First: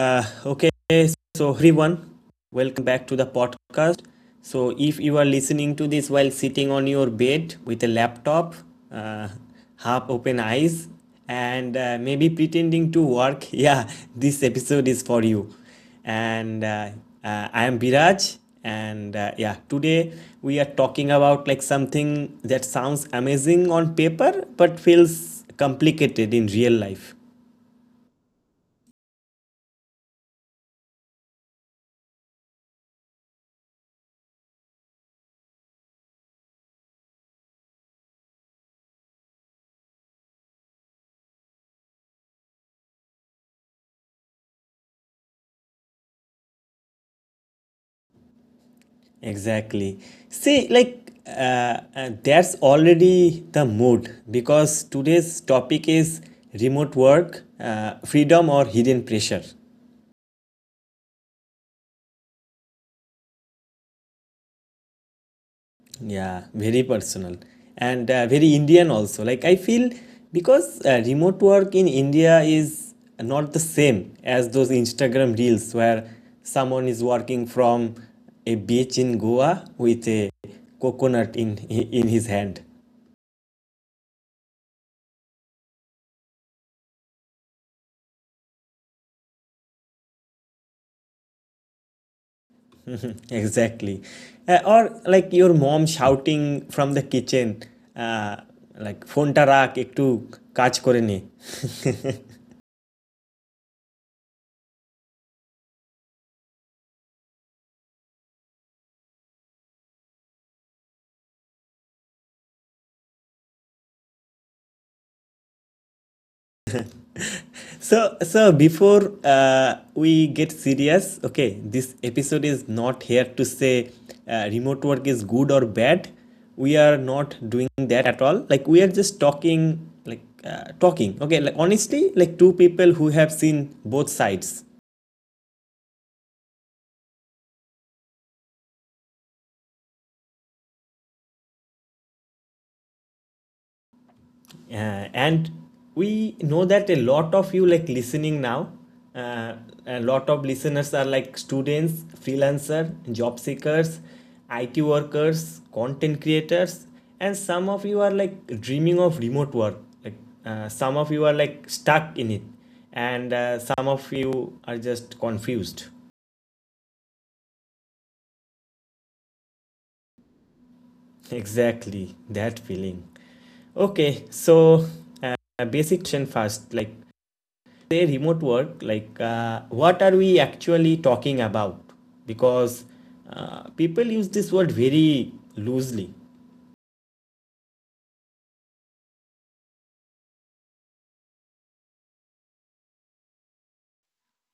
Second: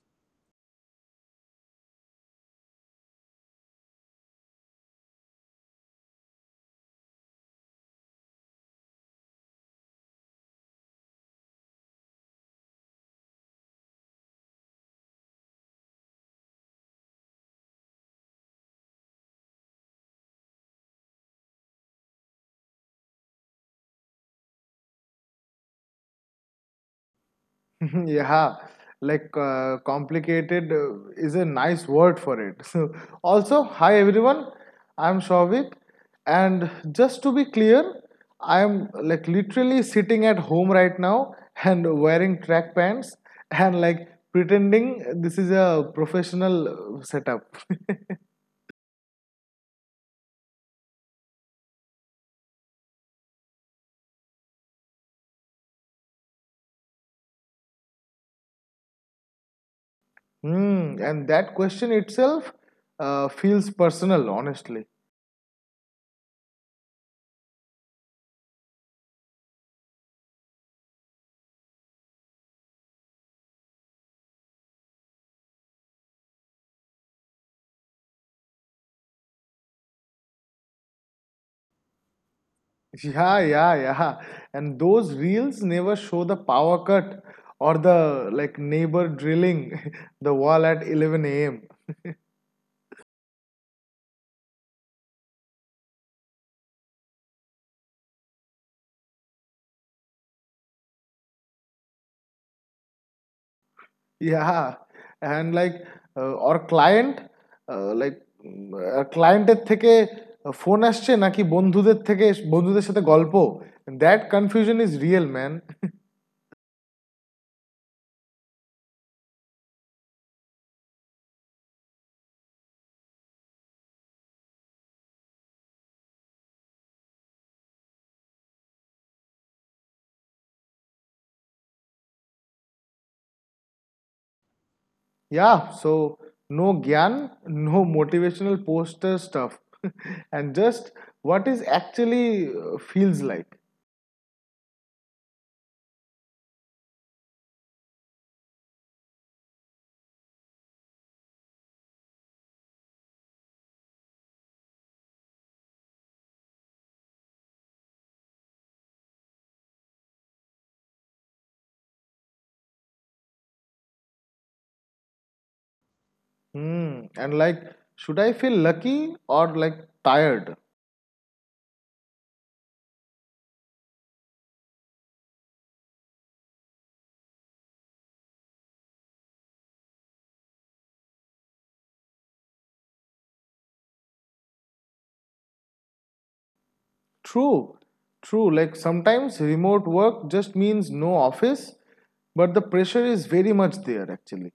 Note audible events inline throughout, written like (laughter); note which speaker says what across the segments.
Speaker 1: Okay. So, everyone, welcome back to the podcast. So, if you are listening to this while sitting on your bed with a laptop, uh, half open eyes, and maybe pretending to work, (laughs) yeah, this episode is for you. And I am Biraj. And yeah, today we are talking about like something that sounds amazing on paper but feels complicated in real life.
Speaker 2: (laughs) Yeah, complicated is a nice word for it. (laughs) So, also, hi everyone, I'm Shovik, and just to be clear, I'm like literally sitting at home right now and wearing track pants and like pretending this is a professional setup. (laughs)
Speaker 1: Exactly. See, that's already the mood because today's topic is remote work, freedom or hidden pressure.
Speaker 2: Hmm, and that question itself feels personal, honestly.
Speaker 1: Yeah, very personal and very Indian also. Like, I feel because remote work in India is not the same as those Instagram reels where someone is working from a beach in Goa with a coconut in his hand.
Speaker 2: Yeah, yeah, yeah. And those reels never show the power cut or the like neighbor drilling (laughs) the wall at 11 a.m.
Speaker 1: Mhm, (laughs) exactly. Or like your mom shouting from the kitchen, uh, like phoneta রাখ একটু কাজ করে নে. (laughs)
Speaker 2: Yeah. And like or client like ক্লায়েন্টের থেকে phone আসছে নাকি বন্ধুদের থেকে বন্ধুদের সাথে গল্প that confusion is real man
Speaker 1: So, so before uh, we get serious, okay, this episode is not here to say remote work is good or bad. We are not doing that at all. Like we are just talking, like talking. Okay, like honestly, like two people who have seen both sides.
Speaker 2: Yeah so no জ্ঞান no motivational poster stuff and just what is actually feels like (laughs)
Speaker 1: uh, and we know that a lot of you like listening now, uh, a lot of listeners are like students, freelancer, job seekers, it workers, content creators, and some of you are like dreaming of remote work, like some of you are like stuck in it, and some of you are just confused.
Speaker 2: Hmm. And like, should I feel lucky or like tired?
Speaker 1: (laughs) Exactly that feeling. Okay, so uh, basic question first, like say remote work, like what are we actually talking about, because people use this word very loosely.
Speaker 2: True. True. Like, sometimes remote work just means no office, but the pressure is very much there actually.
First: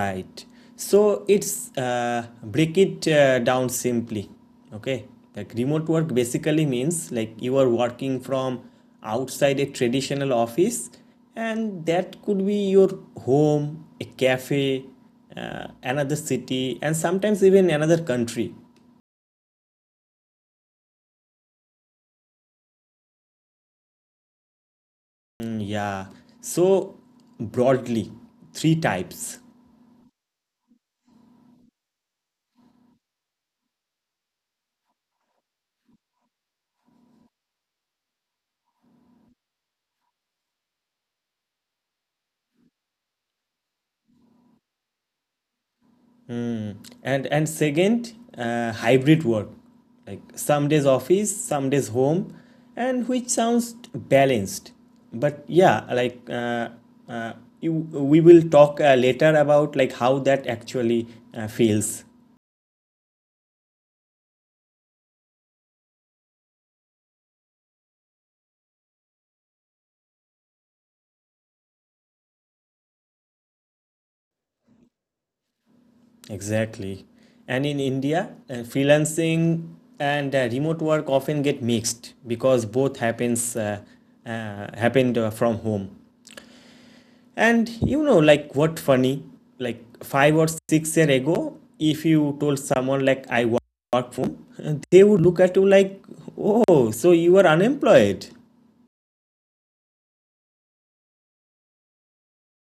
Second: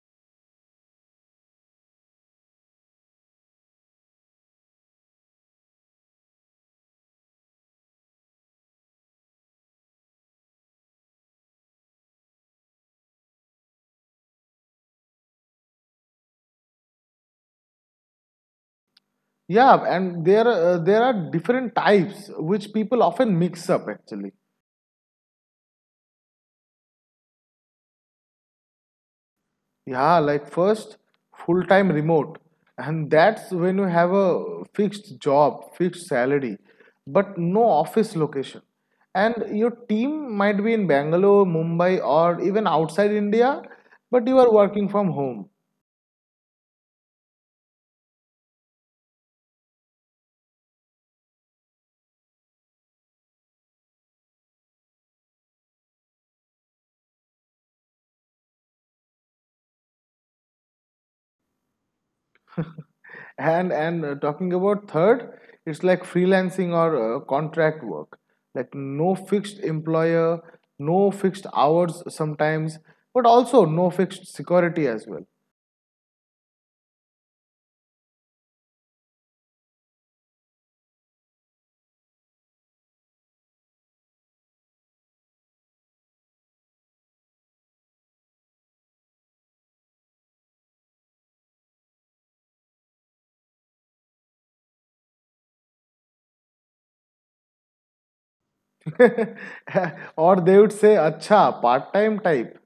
Speaker 1: Right, so it's break it down simply, okay, like remote work basically means like you are working from outside a traditional office, and that could be your home, a cafe, another city, and sometimes even another country.
Speaker 2: Yeah, and there are different types which people often mix up actually.
Speaker 1: Mm, yeah. So broadly, three types.
Speaker 2: Yeah, like first full time remote, and that's when you have a fixed job, fixed salary, but no office location. And your team might be in Bangalore, Mumbai, or even outside India, but you are working from home.
Speaker 1: Mm. And second, hybrid work, like some days office, some days home, and which sounds balanced. But yeah, uh, you, we will talk later about like how that actually feels.
Speaker 2: And Talking about third, it's like freelancing or contract work, like no fixed employer, no fixed hours sometimes, but also no fixed security as well.
Speaker 1: Exactly. And in India, freelancing and remote work often get mixed because both happens happened from home. And you know, like what funny, like five or six year ago, if you told someone like work from, home, (laughs) they would look at you like, oh, so you are unemployed. (laughs)
Speaker 2: (laughs) Or they would say acha part time type.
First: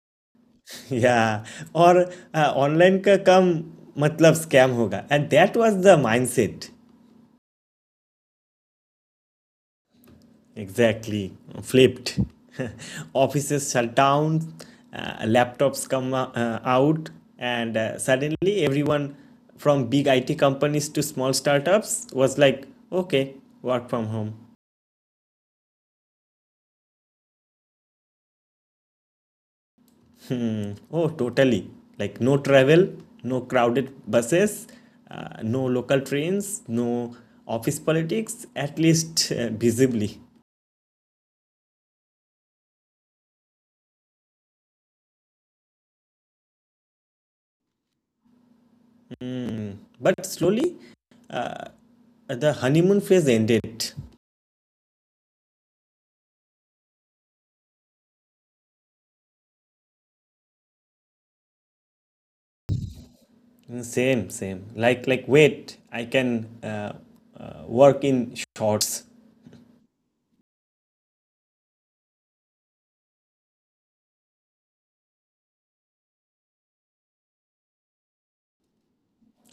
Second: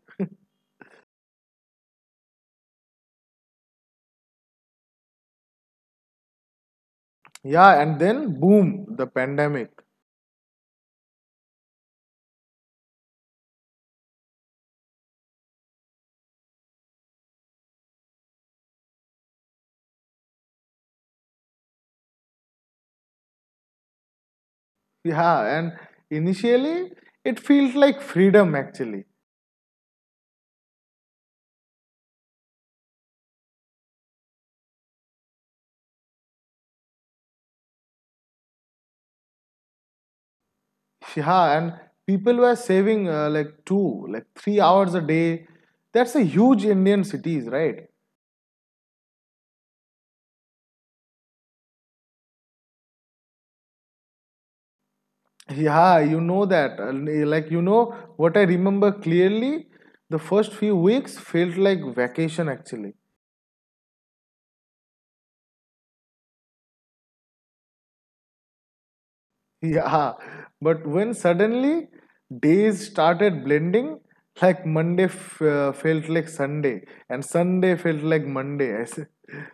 Speaker 1: Yeah, or online का काम मतलब scam होगा, and that was the mindset.
Speaker 2: Yeah, and then boom, the pandemic.
Speaker 1: Exactly, flipped. (laughs) Offices shut down, laptops come out, and suddenly everyone from big IT companies to small startups was like, okay, work from home.
Speaker 2: Yeah, and initially it feels like freedom actually.
Speaker 1: Hmm. Oh, totally. Like, no travel, no crowded buses, no local trains, no office politics, at least (laughs) visibly.
Speaker 2: Yeah, and people were saving like 2, like 3 hours a day. That's a huge Indian cities, right?
Speaker 1: But slowly, the honeymoon phase ended.
Speaker 2: Yeah, you know that. Like you know what I remember clearly, the first few weeks felt like vacation actually.
Speaker 1: Mm, Same. Like, wait, I can work in shorts,
Speaker 2: Yeah, but when suddenly days started blending, like Monday f felt like Sunday, and Sunday felt like Monday, I said.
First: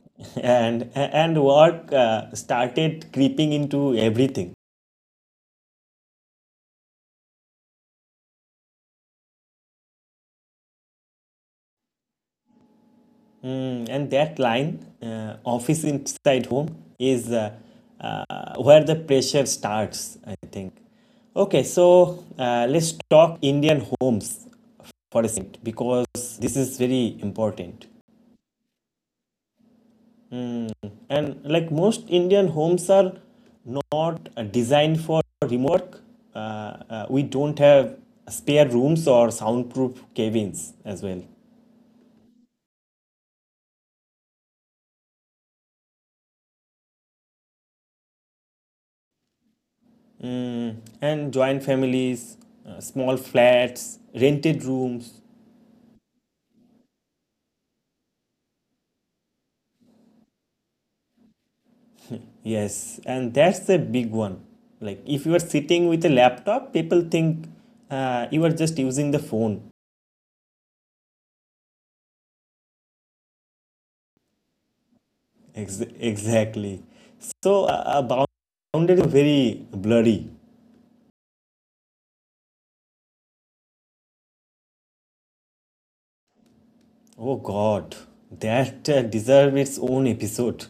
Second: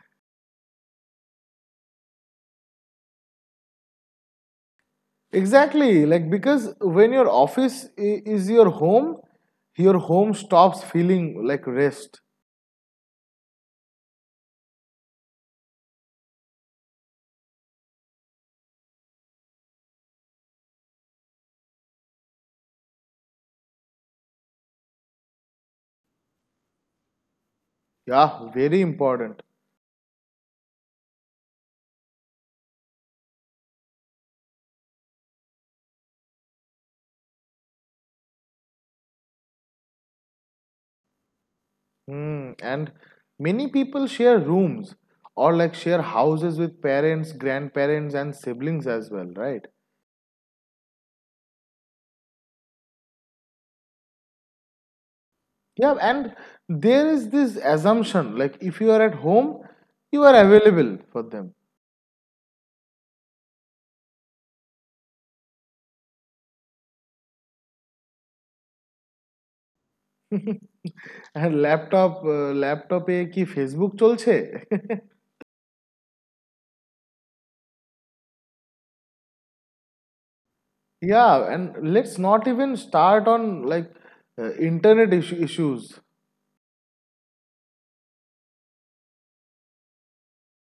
Speaker 1: (laughs) and work started creeping into everything.
Speaker 2: Exactly, like because when your office is your home stops feeling like rest.
Speaker 1: Mm, and that line, office inside home, is where the pressure starts. I think. Okay, so let's talk Indian homes for a second because this is very important.
Speaker 2: Yeah, very important.
Speaker 1: And like most Indian homes are not designed for remote work. We don't have spare rooms or soundproof cabins as well.
Speaker 2: Hmm. And many people share rooms or like share houses with parents, grandparents, and siblings as well, right?
Speaker 1: Mm, and joint families, small flats, rented rooms.
Speaker 2: Yeah, and there is this assumption like if you are at home, you are available for them.
Speaker 1: Yes, and that's a big one. Like if you are sitting with a laptop people think you are just using the phone.
Speaker 2: (laughs) And laptop এ কি Facebook চলছে? (laughs)
Speaker 1: Exactly, so boundaries are very blurry.
Speaker 2: Yeah, and let's not even start on like internet issues.
Speaker 1: Oh god, that deserves its own episode.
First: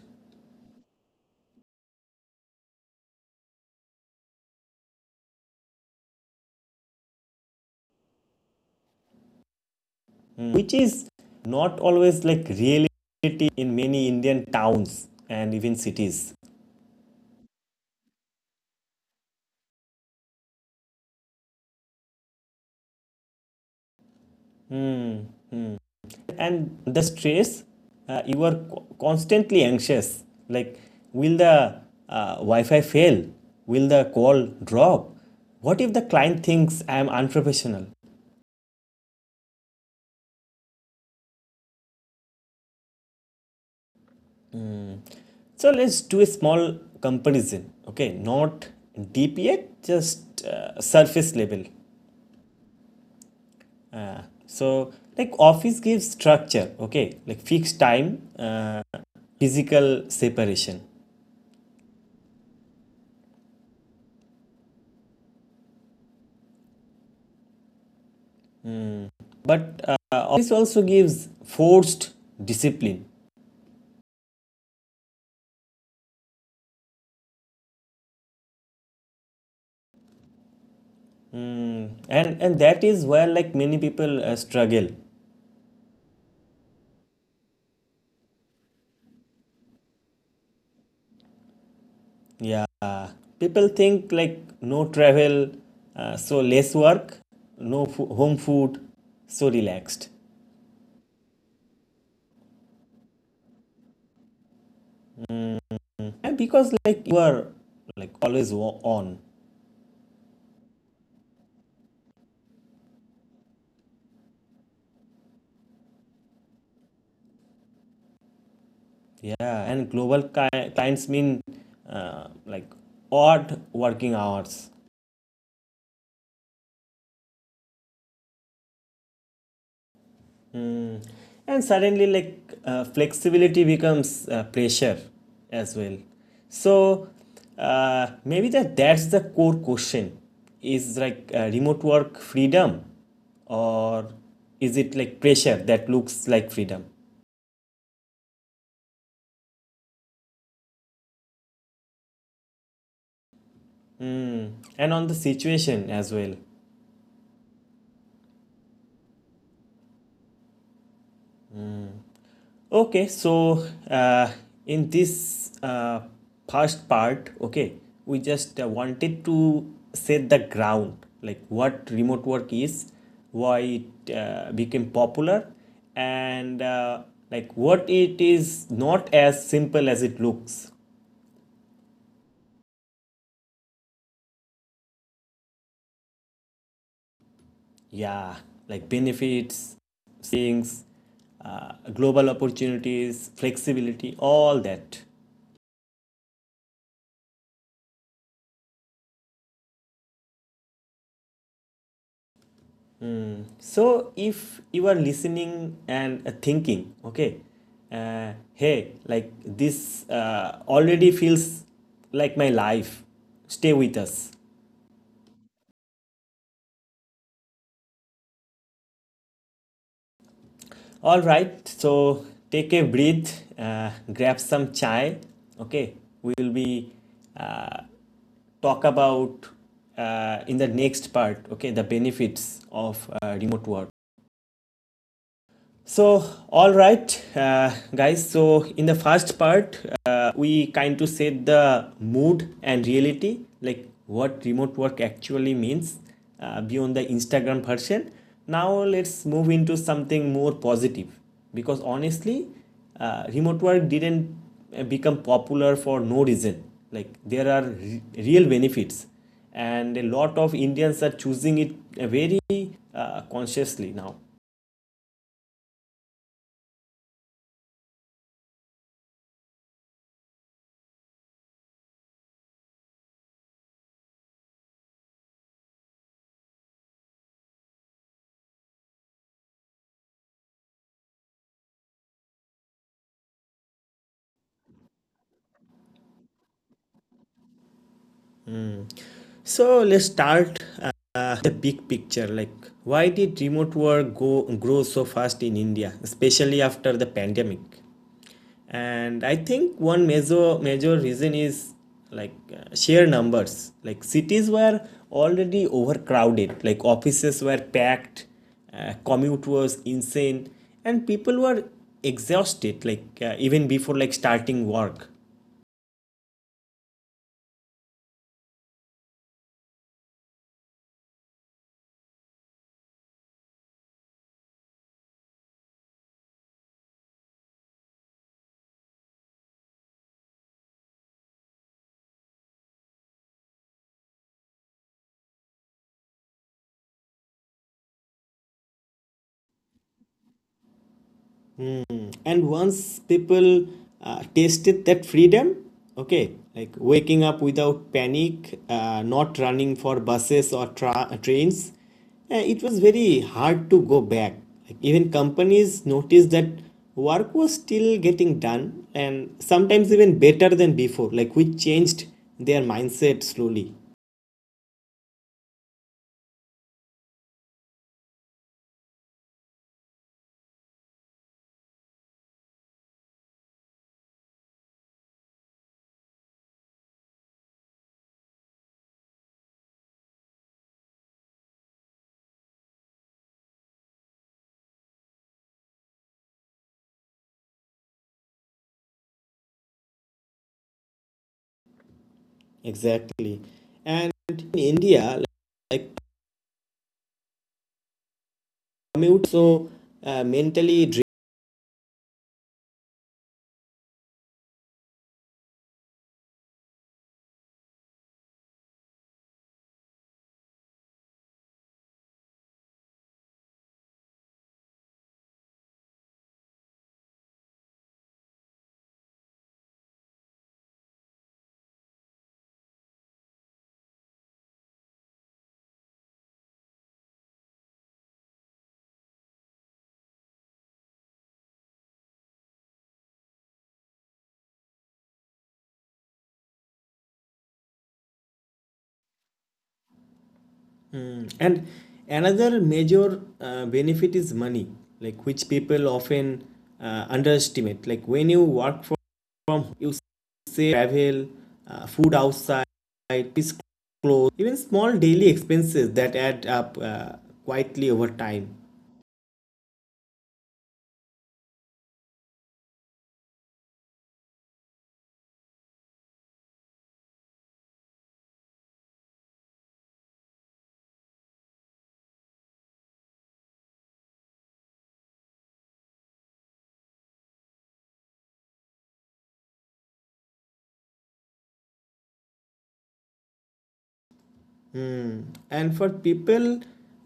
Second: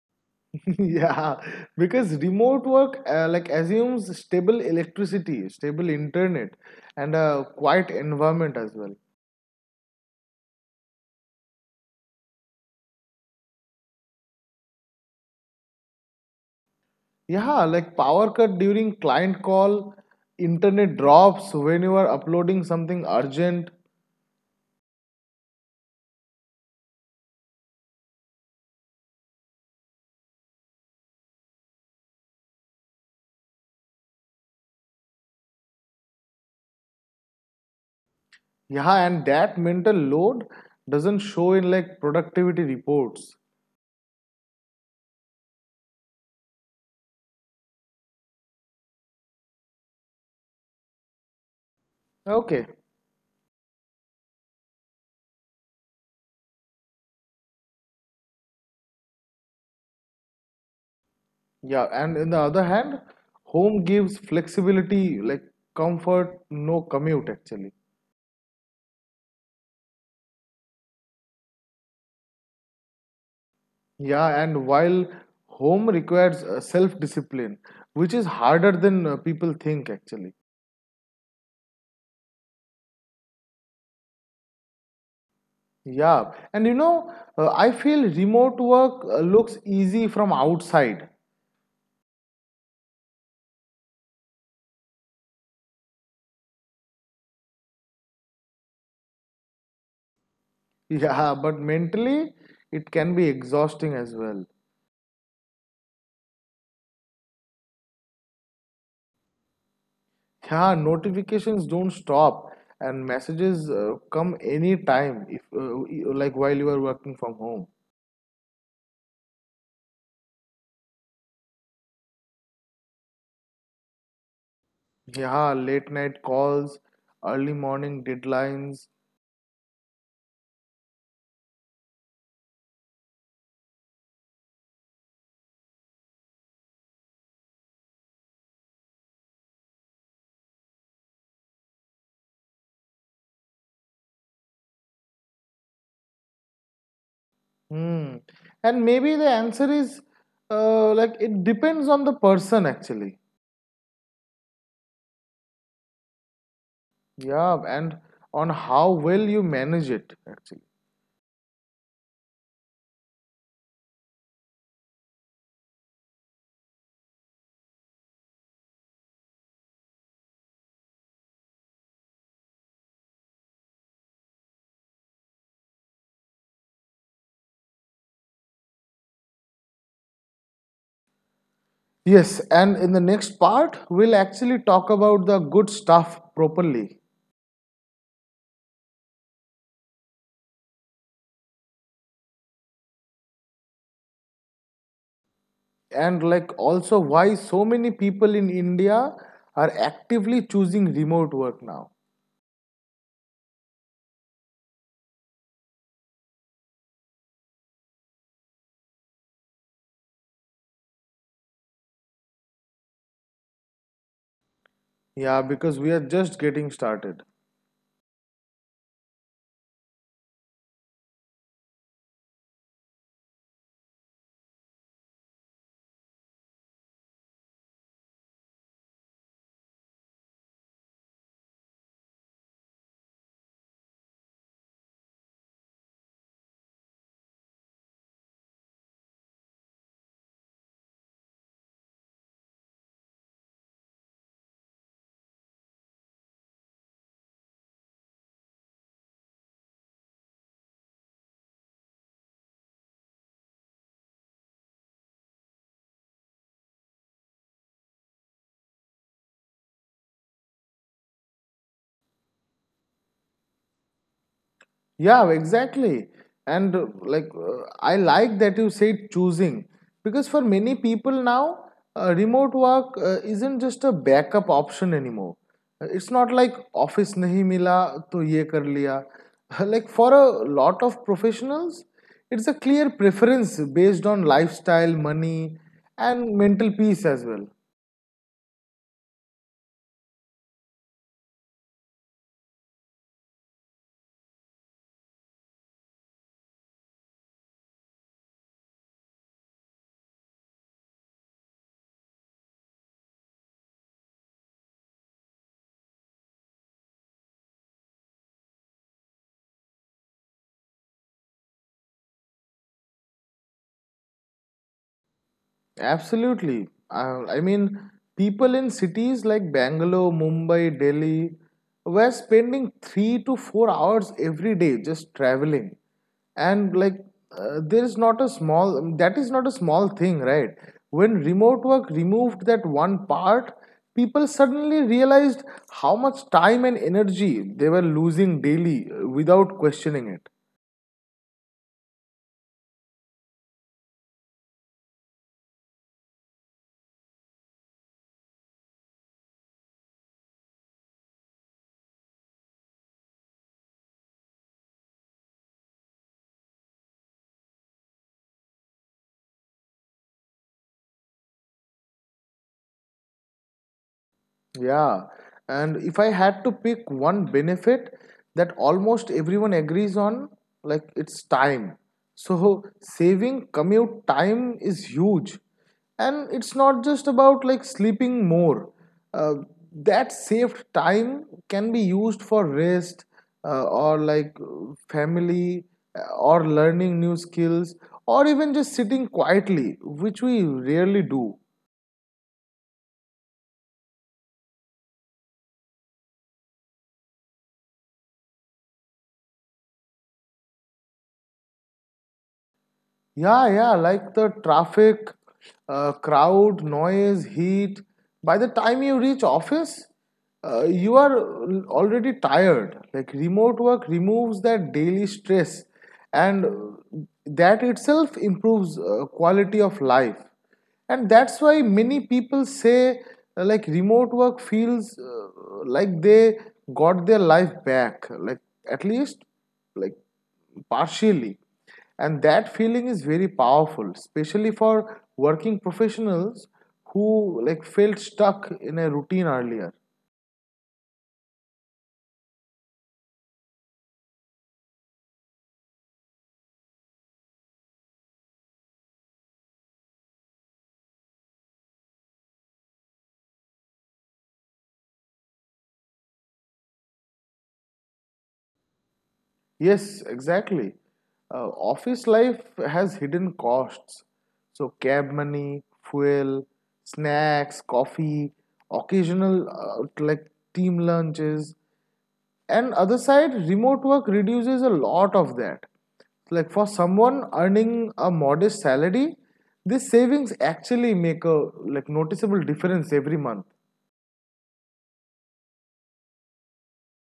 Speaker 2: (laughs) Yeah, because remote work like assumes stable electricity, stable internet, and a quiet environment as well.
Speaker 1: Hmm, which is not always like reality in many Indian towns and even cities.
Speaker 2: Yeah, like power cut during client call, internet drops when you are uploading something urgent.
Speaker 1: Hmm, hmm. And the stress, you are constantly anxious. Like, will the Wi Fi fail? Will the call drop? What if the client thinks I am unprofessional?
Speaker 2: Yeah, and that mental load doesn't show in like productivity reports.
Speaker 1: So let's do a small comparison. Okay, not deep yet, just surface level.
Speaker 2: Okay,
Speaker 1: So, like office gives structure, okay, like fixed time, physical separation.
Speaker 2: yeah, and in the other hand, home gives flexibility, like comfort, no commute actually.
Speaker 1: But office also gives forced discipline.
Speaker 2: Yeah, and while home requires self-discipline, which is harder than people think actually.
Speaker 1: Mm, and that is where like many people struggle.
Speaker 2: Yeah, and you know, I feel remote work looks easy from outside. (laughs)
Speaker 1: Yeah, people think like no travel, so less work, no fo- home food, so relaxed,
Speaker 2: Yeah, but mentally, it can be exhausting as well.
Speaker 1: and because like you are like always on.
Speaker 2: Yeah, notifications don't stop, and messages come anytime, if y- like while you are working from home.
Speaker 1: Yeah, and clients mean like odd working hours.
Speaker 2: Yeah, late night calls, early morning deadlines.
Speaker 1: Mm. And suddenly, like flexibility becomes pressure as well. So maybe that's the core question: is like remote work freedom, or is it like pressure that looks like freedom?
Speaker 2: Hmm. And maybe the answer is like it depends on the person actually.
Speaker 1: Mm. And on the situation as well.
Speaker 2: Yeah, and on how well you manage it, actually.
Speaker 1: Okay, so in this first part, okay, we just wanted to set the ground, like what remote work is, why it became popular, and like what it is not as simple as it looks.
Speaker 2: Yes, and in the next part, we'll actually talk about the good stuff properly,
Speaker 1: Yeah, like benefits, savings, global opportunities, flexibility, all that.
Speaker 2: and like also why so many people in India are actively choosing remote work now.
Speaker 1: Mm. So if you are listening and thinking, okay, hey, like this already feels like my life, stay with us.
Speaker 2: Yeah, because we are just getting started.
Speaker 1: All right, so take a breath, grab some chai, okay, we will be uh, talk about in the next part, okay, the benefits of remote work. So, all right, guys. So, in the first part, we kind of set the mood and reality, like what remote work actually means beyond the Instagram version. Now, let's move into something more positive because honestly, remote work didn't become popular for no reason. Like, there are real benefits, and a lot of Indians are choosing it very consciously now.
Speaker 2: Yeah, exactly. And I like that you said choosing because for many people now, remote work isn't just a backup option anymore. It's not like office nahi mila to ye kar liya. (laughs) Like for a lot of professionals, it's a clear preference based on lifestyle, money, and mental peace as well.
Speaker 1: So let's start the big picture. Like, why did remote work go grow so fast in India, especially after the pandemic? And I think one major major reason is like sheer numbers. Like cities were already overcrowded. Like offices were packed, commute was insane, and people were exhausted. Like even before like starting work.
Speaker 2: Absolutely. I mean, people in cities like Bangalore, Mumbai, Delhi were spending 3 to 4 hours every day just traveling. And like, there is not a small, that is not a small thing, right? When remote work removed that one part, people suddenly realized how much time and energy they were losing daily without questioning it.
Speaker 1: And once people tasted that freedom, okay, like waking up without panic, not running for buses or trains, it was very hard to go back. Like even companies noticed that work was still getting done and sometimes even better than before, like we changed their mindset slowly.
Speaker 2: Yeah, and if I had to pick one benefit that almost everyone agrees on, like it's time. So saving commute time is huge. And it's not just about like sleeping more. Uh, that saved time can be used for rest or family or learning new skills or even just sitting quietly, which we rarely do.
Speaker 1: Exactly, and in India, like commute so mentally.
Speaker 2: Yeah, yeah, like the traffic, crowd, noise, heat. By the time you reach office, you are already tired. Like remote work removes that daily stress, and that itself improves quality of life. And that's why many people say like remote work feels like they got their life back. Like at least like partially, and that feeling is very powerful, especially for working professionals who like felt stuck in a routine earlier.
Speaker 1: Mm. And another major benefit is money, like which people often underestimate. Like when you work from home, you save travel, food outside, clothes, even small daily expenses that add up quietly over time.
Speaker 2: Yes, exactly. Office life has hidden costs, so cab money, fuel, snacks, coffee, occasional like team lunches. And other side, remote work reduces a lot of that. Like for someone earning a modest salary, these savings actually make a like noticeable difference every month.
Speaker 1: Hmm. And for people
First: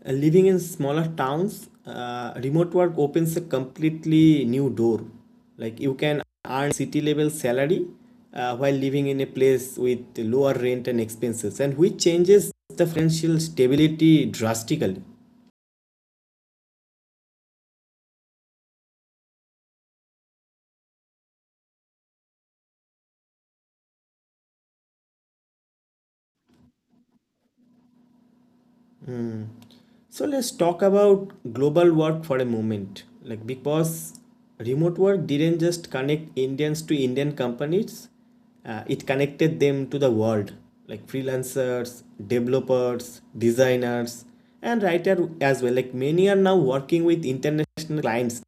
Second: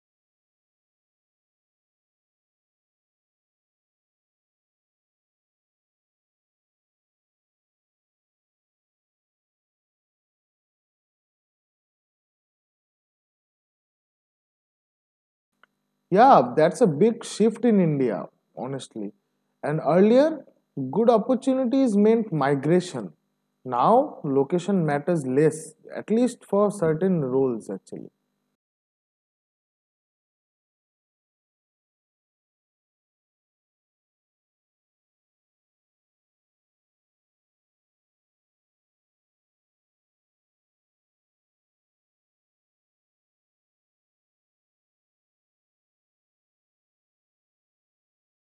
Speaker 1: living in smaller towns, remote work opens a completely new door. Like you can earn city level salary while living in a place with lower rent and expenses, and which changes the financial stability drastically.
Speaker 2: Yeah, that's a big shift in India, honestly. And earlier, good opportunities meant migration. Now location matters less, at least for certain roles actually.
Speaker 1: So let's talk about global work for a moment. Like because remote work didn't just connect Indians to Indian companies, it connected them to the world. Like freelancers, developers, designers, and writer as well. Like many are now working with international clients.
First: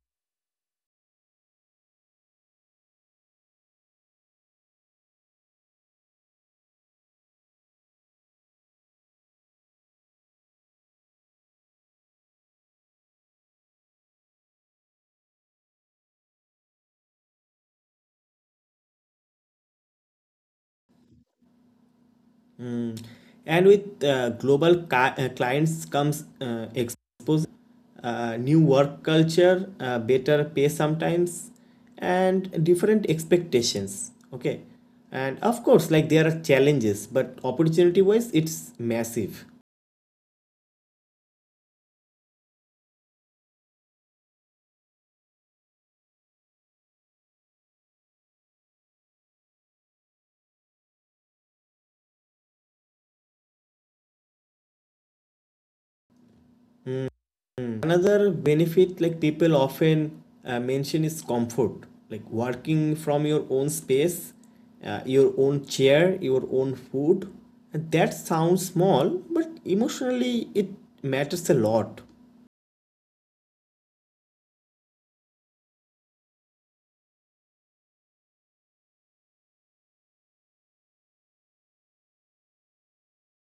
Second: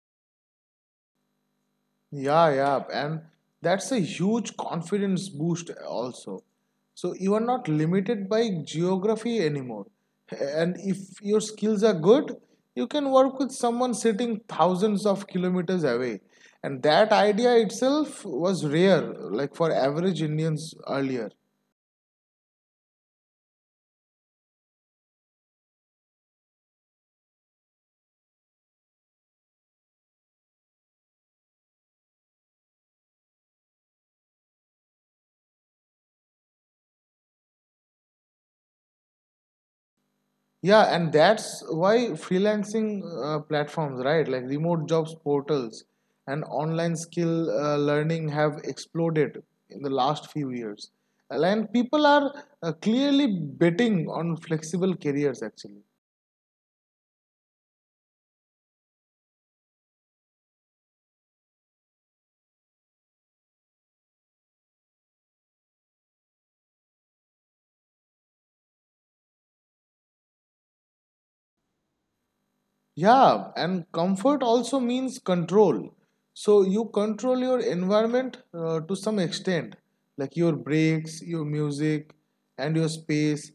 Speaker 2: Yeah, yeah, and that's a huge confidence boost also. So you are not limited by geography anymore. And if your skills are good, you can work with someone sitting thousands of kilometers away. And that idea itself was rare, like for average Indians earlier.
Speaker 1: Mm. And with global clients comes exposure, new work culture, better pay sometimes, and different expectations. Okay. And of course, like there are challenges, but opportunity wise, it's massive.
Speaker 2: Yeah, and that's why freelancing platforms, right, like remote jobs portals and online skill learning have exploded in the last few years. And people are clearly betting on flexible careers actually.
Speaker 1: Hmm. Another benefit like people often mention is comfort, like working from your own space, your own chair, your own food. And that sounds small, but emotionally it matters a lot.
Speaker 2: Yeah, and comfort also means control. So you control your environment to some extent, like your breaks, your music, and your space.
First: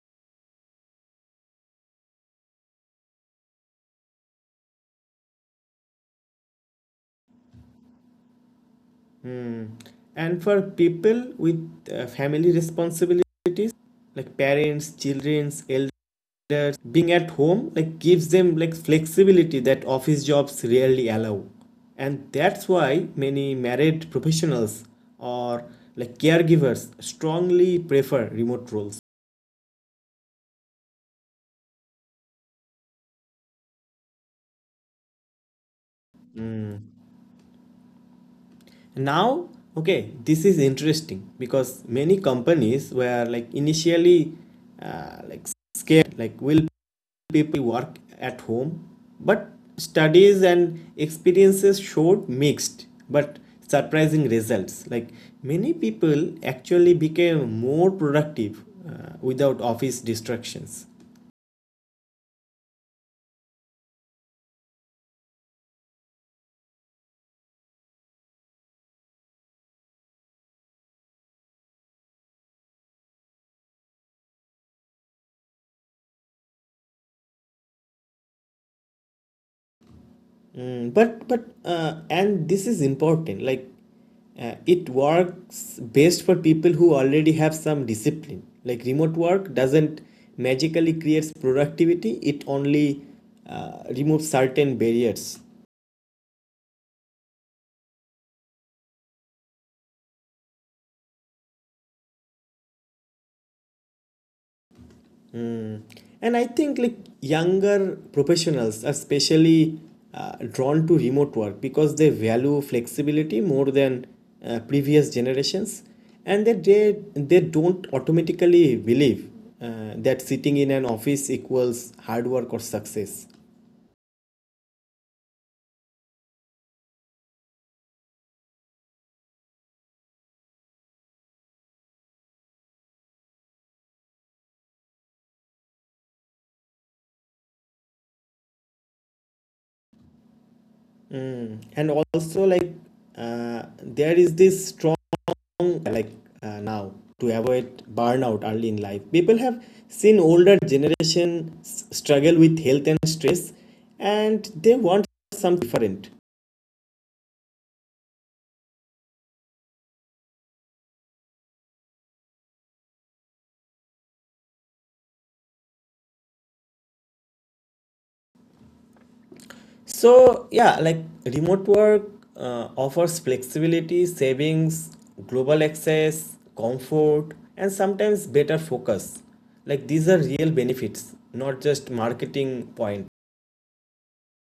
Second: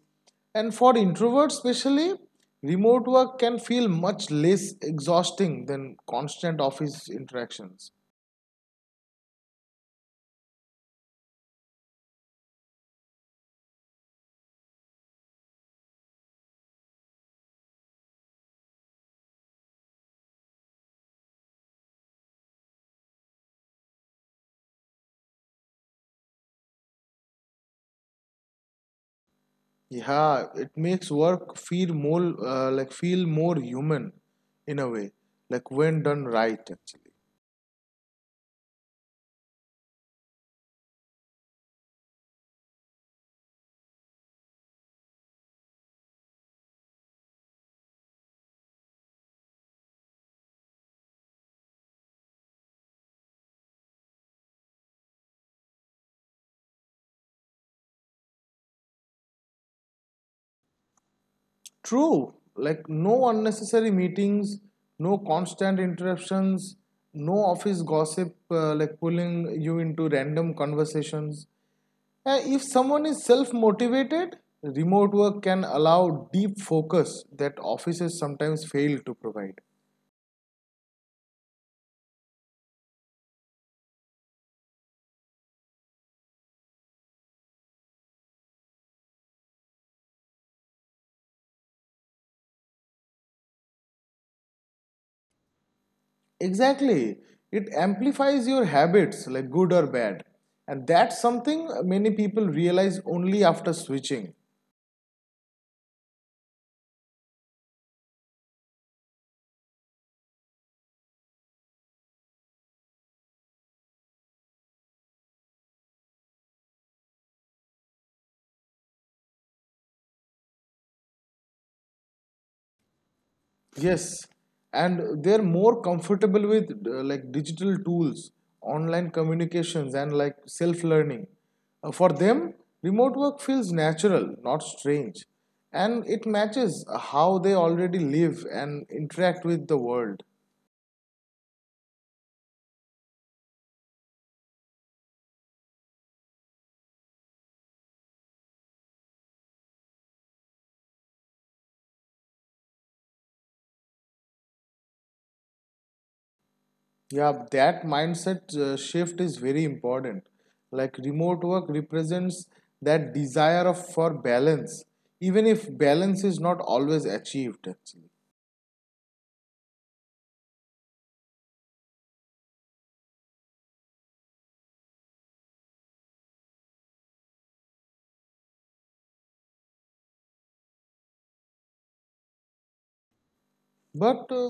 Speaker 2: And for introverts, especially, remote work can feel much less exhausting than constant office interactions.
Speaker 1: And for people with family responsibilities, like parents, children, elders, that being at home like gives them like flexibility that office jobs rarely allow, and that's why many married professionals or like caregivers strongly prefer remote roles.
Speaker 2: Yeah, it makes work feel more feel more human in a way, like when done right, actually.
Speaker 1: Now okay, this is interesting because many companies were like initially like scared, like will people work at home, but studies and experiences showed mixed but surprising results, like many people actually became more productive without office distractions.
Speaker 2: True, like no unnecessary meetings, no constant interruptions, no office gossip like pulling you into random conversations. If someone is self motivated, remote work can allow deep focus that offices sometimes fail to provide.
Speaker 1: Mm, but and this is important, like it works best for people who already have some discipline. Like remote work doesn't magically creates productivity, it only removes certain barriers.
Speaker 2: Exactly, it amplifies your habits, like good or bad. And that's something many people realize only after switching.
Speaker 1: Mm. And I think like younger professionals are especially drawn to remote work because they value flexibility more than previous generations, and that they don't automatically believe that sitting in an office equals hard work or success.
Speaker 2: Yes, and they're more comfortable with like digital tools, online communications, and like self-learning. For them, remote work feels natural, not strange, and it matches how they already live and interact with the world.
Speaker 1: Mm. And also like there is this strong like now to avoid burnout early in life, people have seen older generations struggle with health and stress and they want something different.
Speaker 2: Yeah, that mindset shift is very important. Like remote work represents that desire of for balance, even if balance is not always achieved actually.
Speaker 1: So yeah, like remote work offers flexibility, savings, global access, comfort, and sometimes better focus, like these are real benefits, not just marketing point.
Speaker 2: But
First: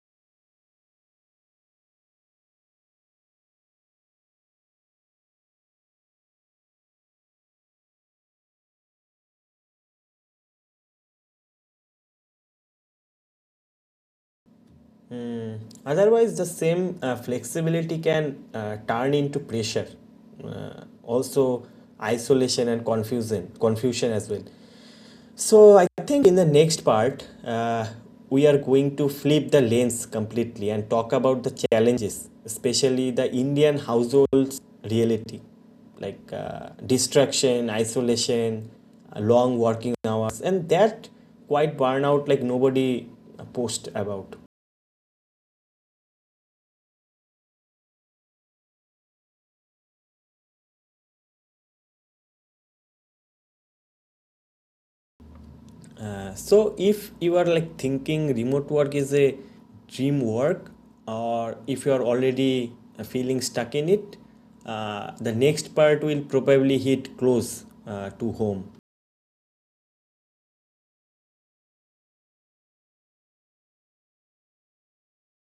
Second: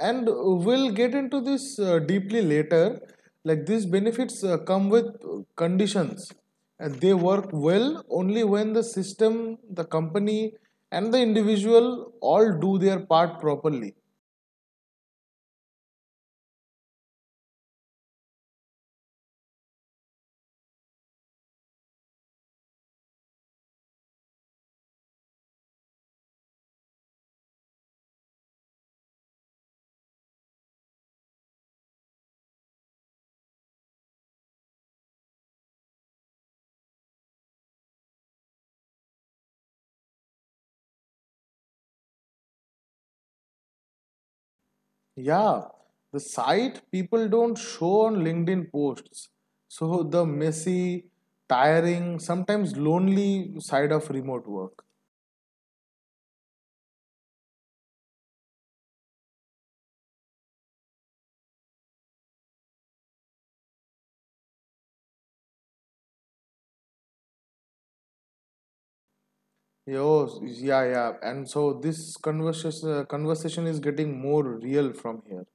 Speaker 2: and we'll get into this deeply later. Like these benefits come with conditions, and they work well only when the system, the company, and the individual all do their part properly.
Speaker 1: Mm, otherwise, the same flexibility can turn into pressure, also isolation and confusion as well. So I think in the next part, we are going to flip the lens completely and talk about the challenges, especially the Indian household's reality, like distraction, isolation, long working hours, and that quite burnout like nobody post about.
Speaker 2: Yeah, the site people don't show on LinkedIn posts. So the messy, tiring, sometimes lonely side of remote work.
Speaker 1: So if you are like thinking remote work is a dream work or if you are already feeling stuck in it, the next part will probably hit close to home.
Speaker 2: Yo, yeah, yeah. And so this conversation is getting more real from here.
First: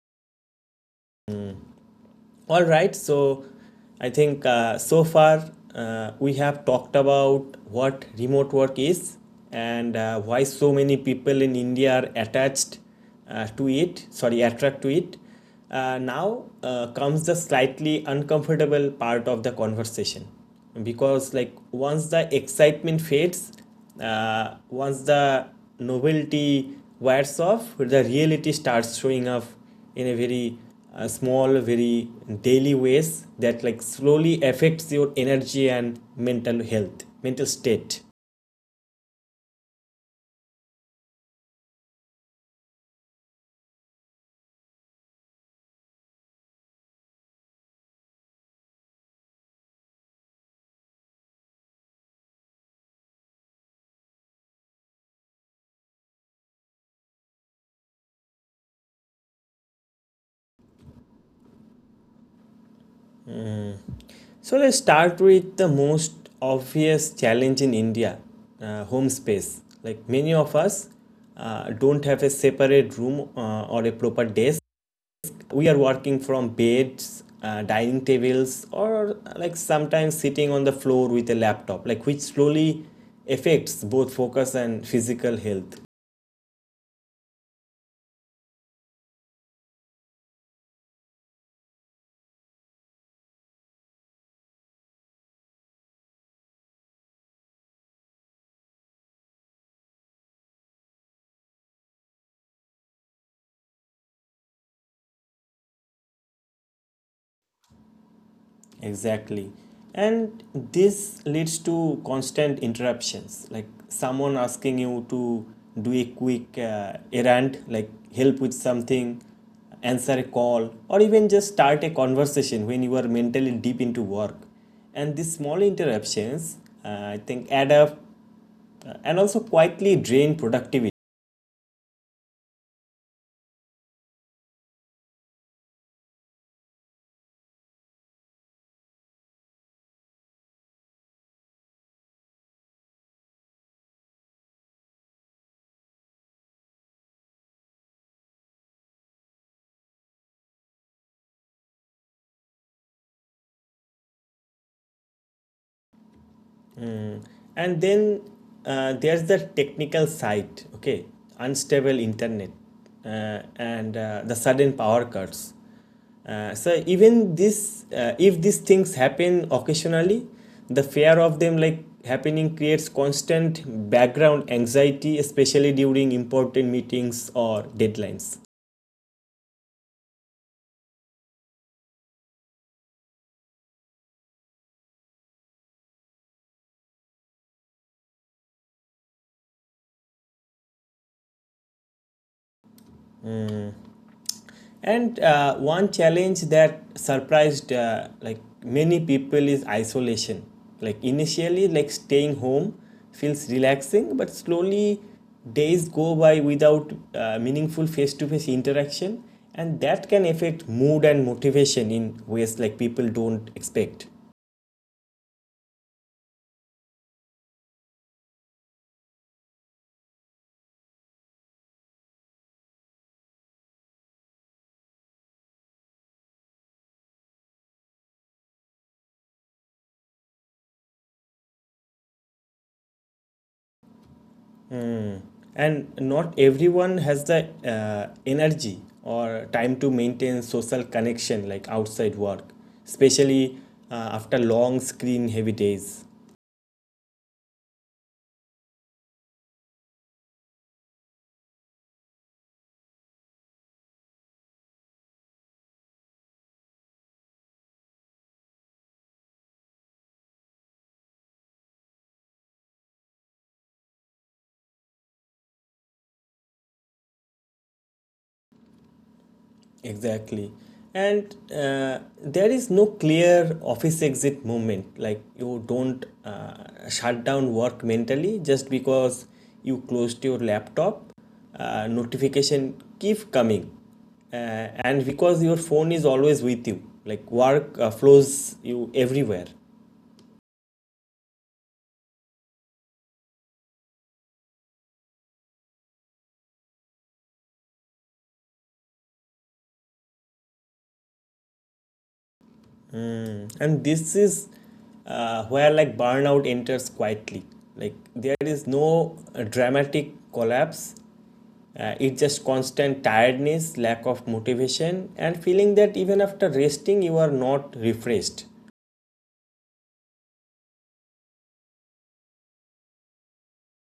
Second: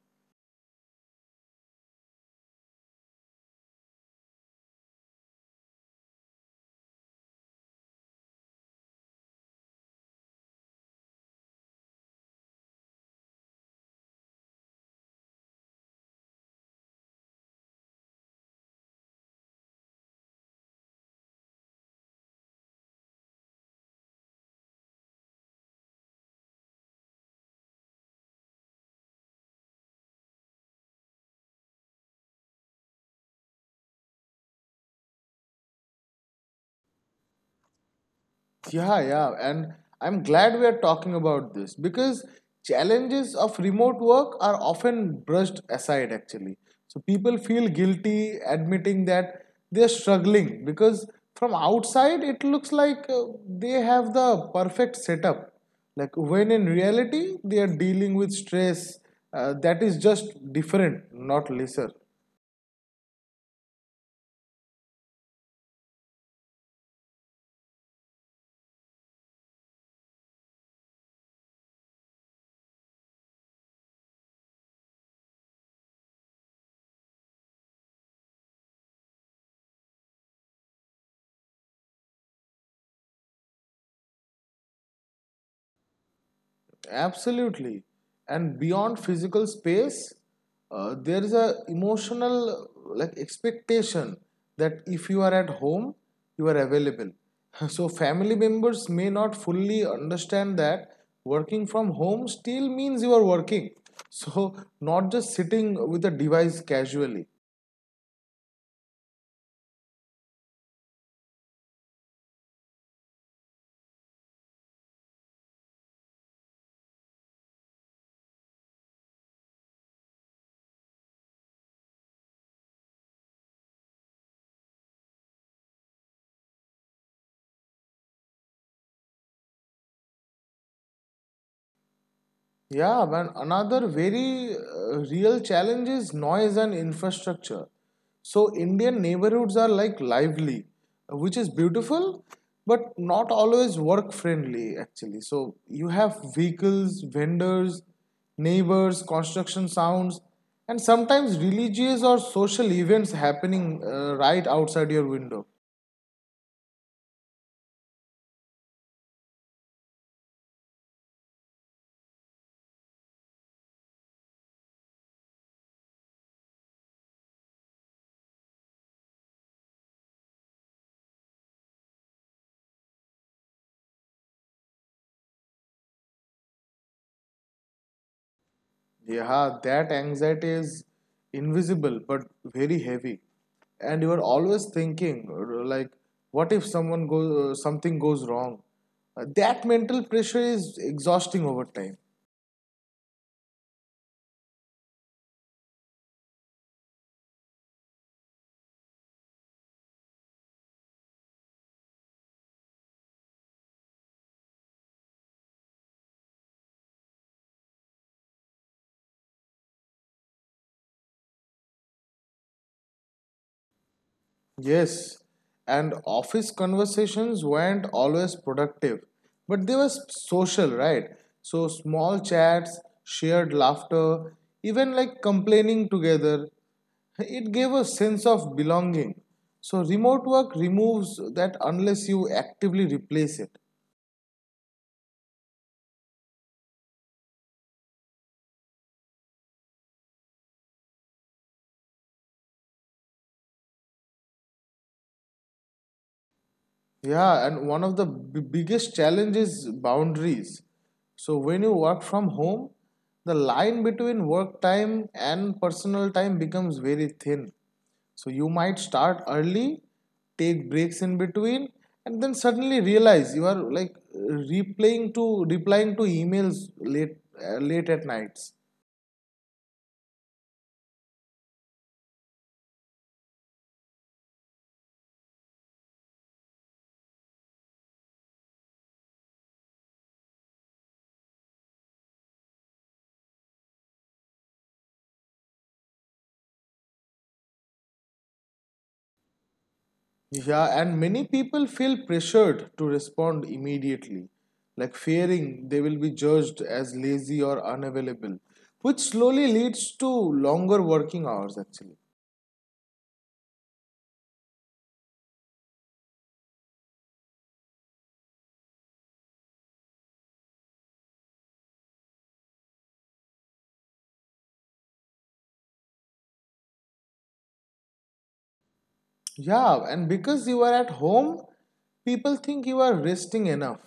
Speaker 1: All right, so I think so far we have talked about what remote work is and why so many people in India are attached to it, sorry, attract to it. Now comes the slightly uncomfortable part of the conversation because, like, once the excitement fades, once the novelty wears off, the reality starts showing up in a very small, very daily ways that like slowly affects your energy and mental health mental state.
Speaker 2: Yeah, yeah. And I'm glad we are talking about this because challenges of remote work are often brushed aside actually. So people feel guilty admitting that they're struggling because from outside it looks like they have the perfect setup. Like when in reality they are dealing with stress that is just different, not lesser.
Speaker 1: So let's start with the most obvious challenge in India, home space. Like many of us don't have a separate room or a proper desk. We are working from beds, dining tables, or like sometimes sitting on the floor with a laptop, like which slowly affects both focus and physical health.
Speaker 2: Absolutely. And beyond physical space, there is a emotional like expectation that if you are at home, you are available. (laughs) So family members may not fully understand that working from home still means you are working. (laughs) So not just sitting with a device casually.
Speaker 1: Exactly. And this leads to constant interruptions, like someone asking you to do a quick errand, like help with something, answer a call, or even just start a conversation when you are mentally deep into work. And these small interruptions, uh, I think, add up and also quietly drain productivity.
Speaker 2: Yeah, man. Another very real challenge is noise and infrastructure. So, Indian neighborhoods are like lively, which is beautiful, but not always work friendly, actually. So, you have vehicles, vendors, neighbors, construction sounds, and sometimes religious or social events happening right outside your window.
Speaker 1: Mm. And then there's the technical side, okay, unstable internet and the sudden power cuts. So even this, if these things happen occasionally, the fear of them like happening creates constant background anxiety, especially during important meetings or deadlines.
Speaker 2: Yeah, that anxiety is invisible but very heavy. And you are always thinking, like what if something goes wrong? That mental pressure is exhausting over time.
Speaker 1: And one challenge that surprised like many people is isolation. Like initially, like staying home feels relaxing, but slowly days go by without meaningful face-to-face interaction, and that can affect mood and motivation in ways like people don't expect.
Speaker 2: Yes, and office conversations weren't always productive, but they were social, right? So small chats, shared laughter, even like complaining together, it gave a sense of belonging. So remote work removes that unless you actively replace it.
Speaker 1: Mm. And not everyone has the energy or time to maintain social connection like outside work, especially after long screen heavy days.
Speaker 2: Yeah, and one of the biggest challenges is boundaries. So when you work from home, the line between work time and personal time becomes very thin. So you might start early, take breaks in between, and then suddenly realize you are like replying to emails late at nights.
Speaker 1: Exactly. And there is no clear office exit moment. Like you don't shut down work mentally just because you closed your laptop. Notification keep coming. Uh, and because your phone is always with you, like work flows you everywhere.
Speaker 2: Yeah, and many people feel pressured to respond immediately, like fearing they will be judged as lazy or unavailable, which slowly leads to longer working hours actually.
Speaker 1: Mm. And this is where like burnout enters quietly. Like there is no dramatic collapse. It's just constant tiredness, lack of motivation, and feeling that even after resting, you are not refreshed.
Speaker 2: Yeah, and because you are at home, people think you are resting enough.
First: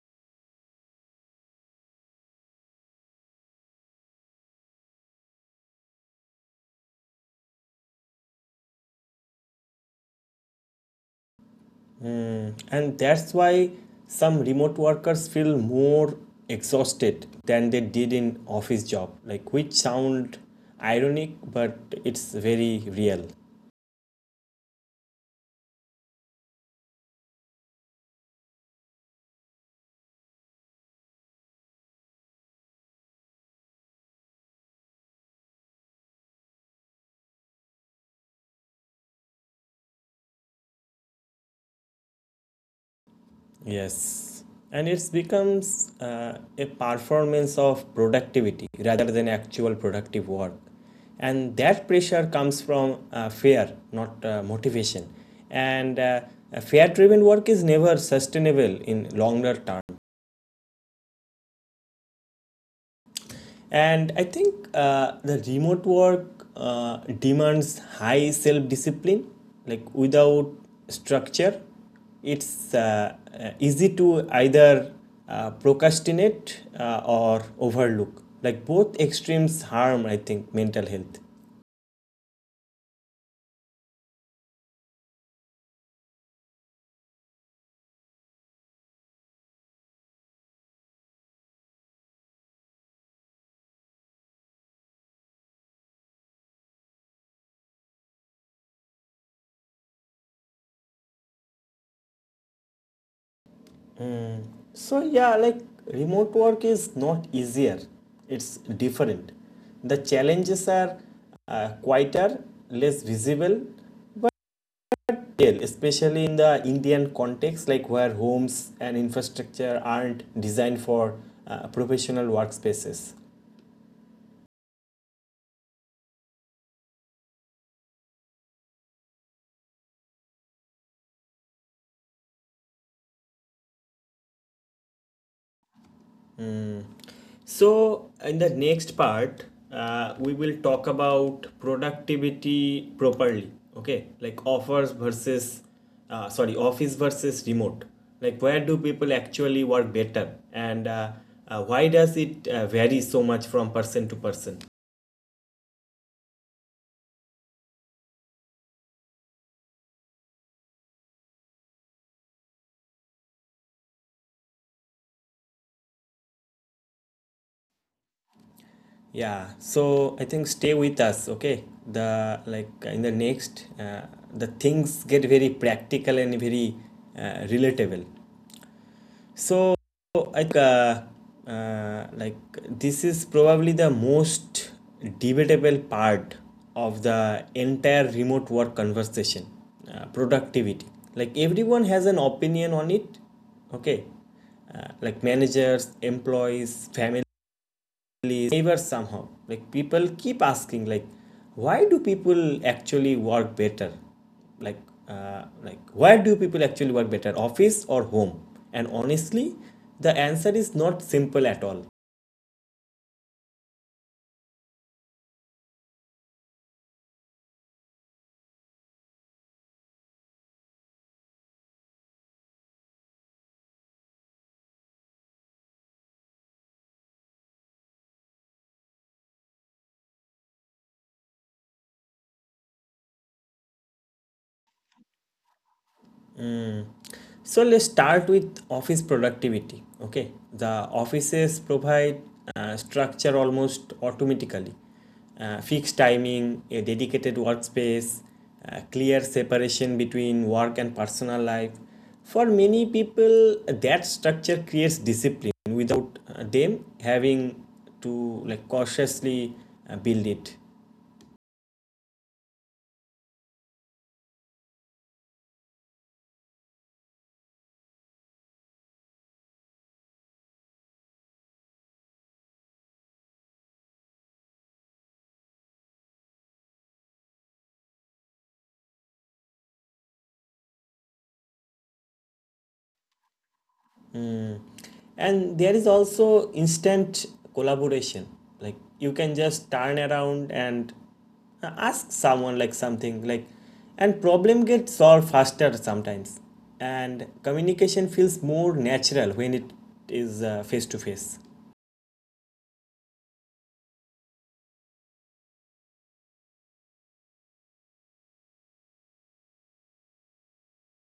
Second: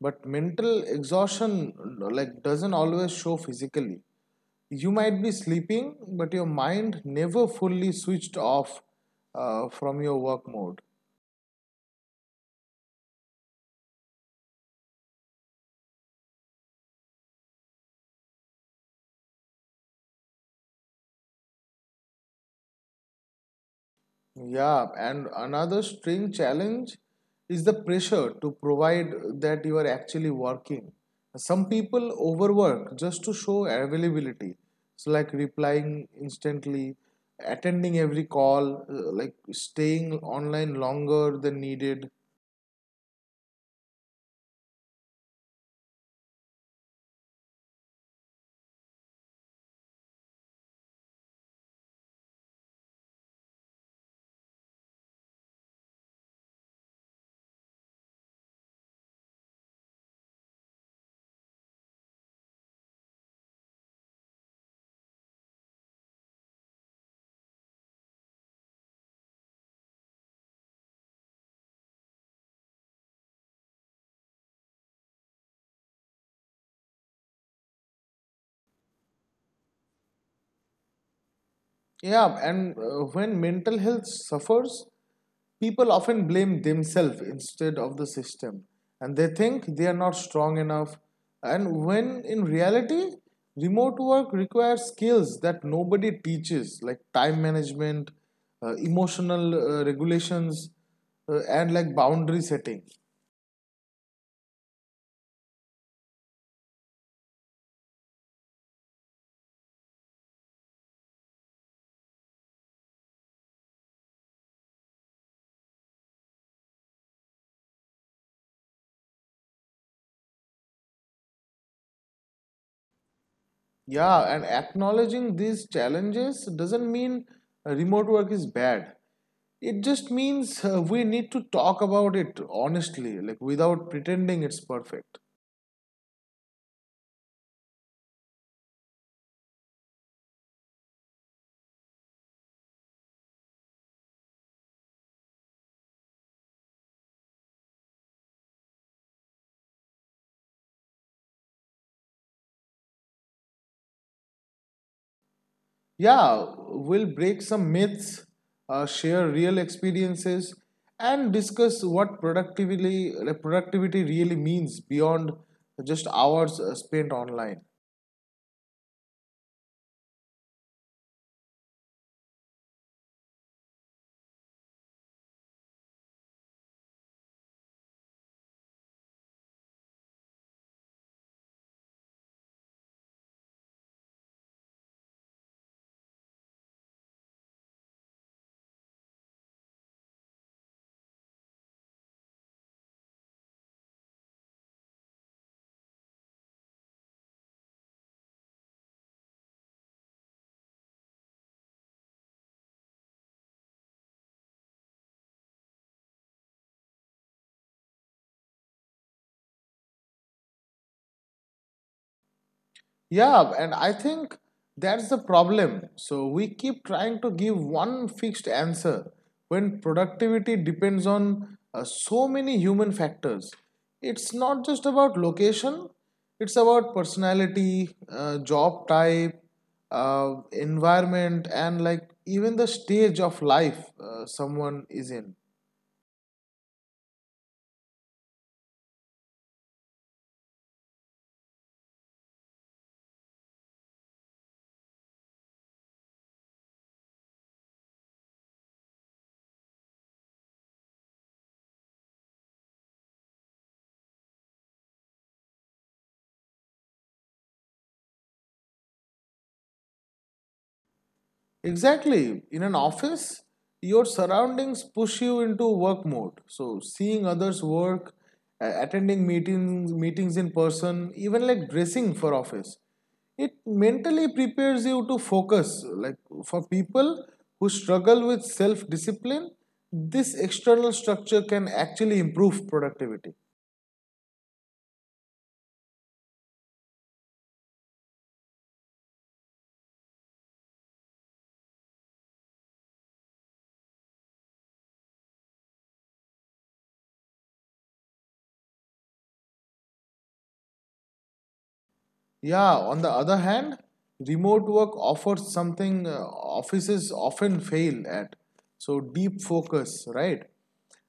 Speaker 2: But mental exhaustion like doesn't always show physically. You might be sleeping, but your mind never fully switched off from your work mode.
Speaker 1: Hmm. And that's why some remote workers feel more exhausted than they did in office job, like which sound ironic, but it's very real.
Speaker 2: Yeah, and another string challenge is the pressure to provide that you are actually working. Some people overwork just to show availability. So, like replying instantly, attending every call, like staying online longer than needed.
Speaker 1: Yeah. Yes, and it's becomes a performance of productivity rather than actual productive work. And that pressure comes from fear, not motivation. And fear driven work is never sustainable in longer term. And I think the remote work demands high self discipline. Like without structure, it's easy to either procrastinate or overlook. Like both extremes harm, I think, mental health.
Speaker 2: Yeah, and when mental health suffers, people often blame themselves instead of the system, and they think they are not strong enough. And when in reality, remote work requires skills that nobody teaches, like time management, emotional regulations, and like boundary setting.
Speaker 1: So, yeah, like remote work is not easier, it's different. The challenges are quieter, less visible, but tell, especially in the Indian context, like where homes and infrastructure aren't designed for professional workspaces.
Speaker 2: Yeah, and acknowledging these challenges doesn't mean remote work is bad. It just means we need to talk about it honestly, like without pretending it's perfect.
Speaker 1: So, in the next part, we will talk about productivity properly. Okay, like offers versus, sorry, office versus remote. Like, where do people actually work better, and why does it vary so much from person to person?
Speaker 2: Yeah, we'll break some myths, share real experiences, and discuss what productivity really means beyond just hours spent online.
Speaker 1: Yeah, so I think stay with us, okay? The like in the next, the things get very practical and very relatable. So I think like this is probably the most debatable part of the entire remote work conversation, productivity. Like everyone has an opinion on it, okay? Like managers, employees, family neighbors somehow like people keep asking like why do people actually work better like like why do people actually work better, office or home, and honestly the answer is not simple at all.
Speaker 2: Yeah, and I think that's the problem. So we keep trying to give one fixed answer when productivity depends on so many human factors. It's not just about location, it's about personality, job type, environment, and like even the stage of life someone is in.
Speaker 1: Mm. So let's start with office productivity. Okay, the offices provide structure almost automatically. Fixed timing, a dedicated workspace, clear separation between work and personal life. For many people, that structure creates discipline without them having to like cautiously build it.
Speaker 2: Exactly. In an office, your surroundings push you into work mode. So seeing others work, attending meetings, meetings in person, even like dressing for office, it mentally prepares you to focus. Like for people who struggle with self-discipline, this external structure can actually improve productivity.
Speaker 1: Mm. And there is also instant collaboration, like you can just turn around and ask someone like something, like and problem gets solved faster sometimes, and communication feels more natural when it is face to face.
Speaker 2: Yeah, on the other hand, remote work offers something offices often fail at. So, deep focus, right?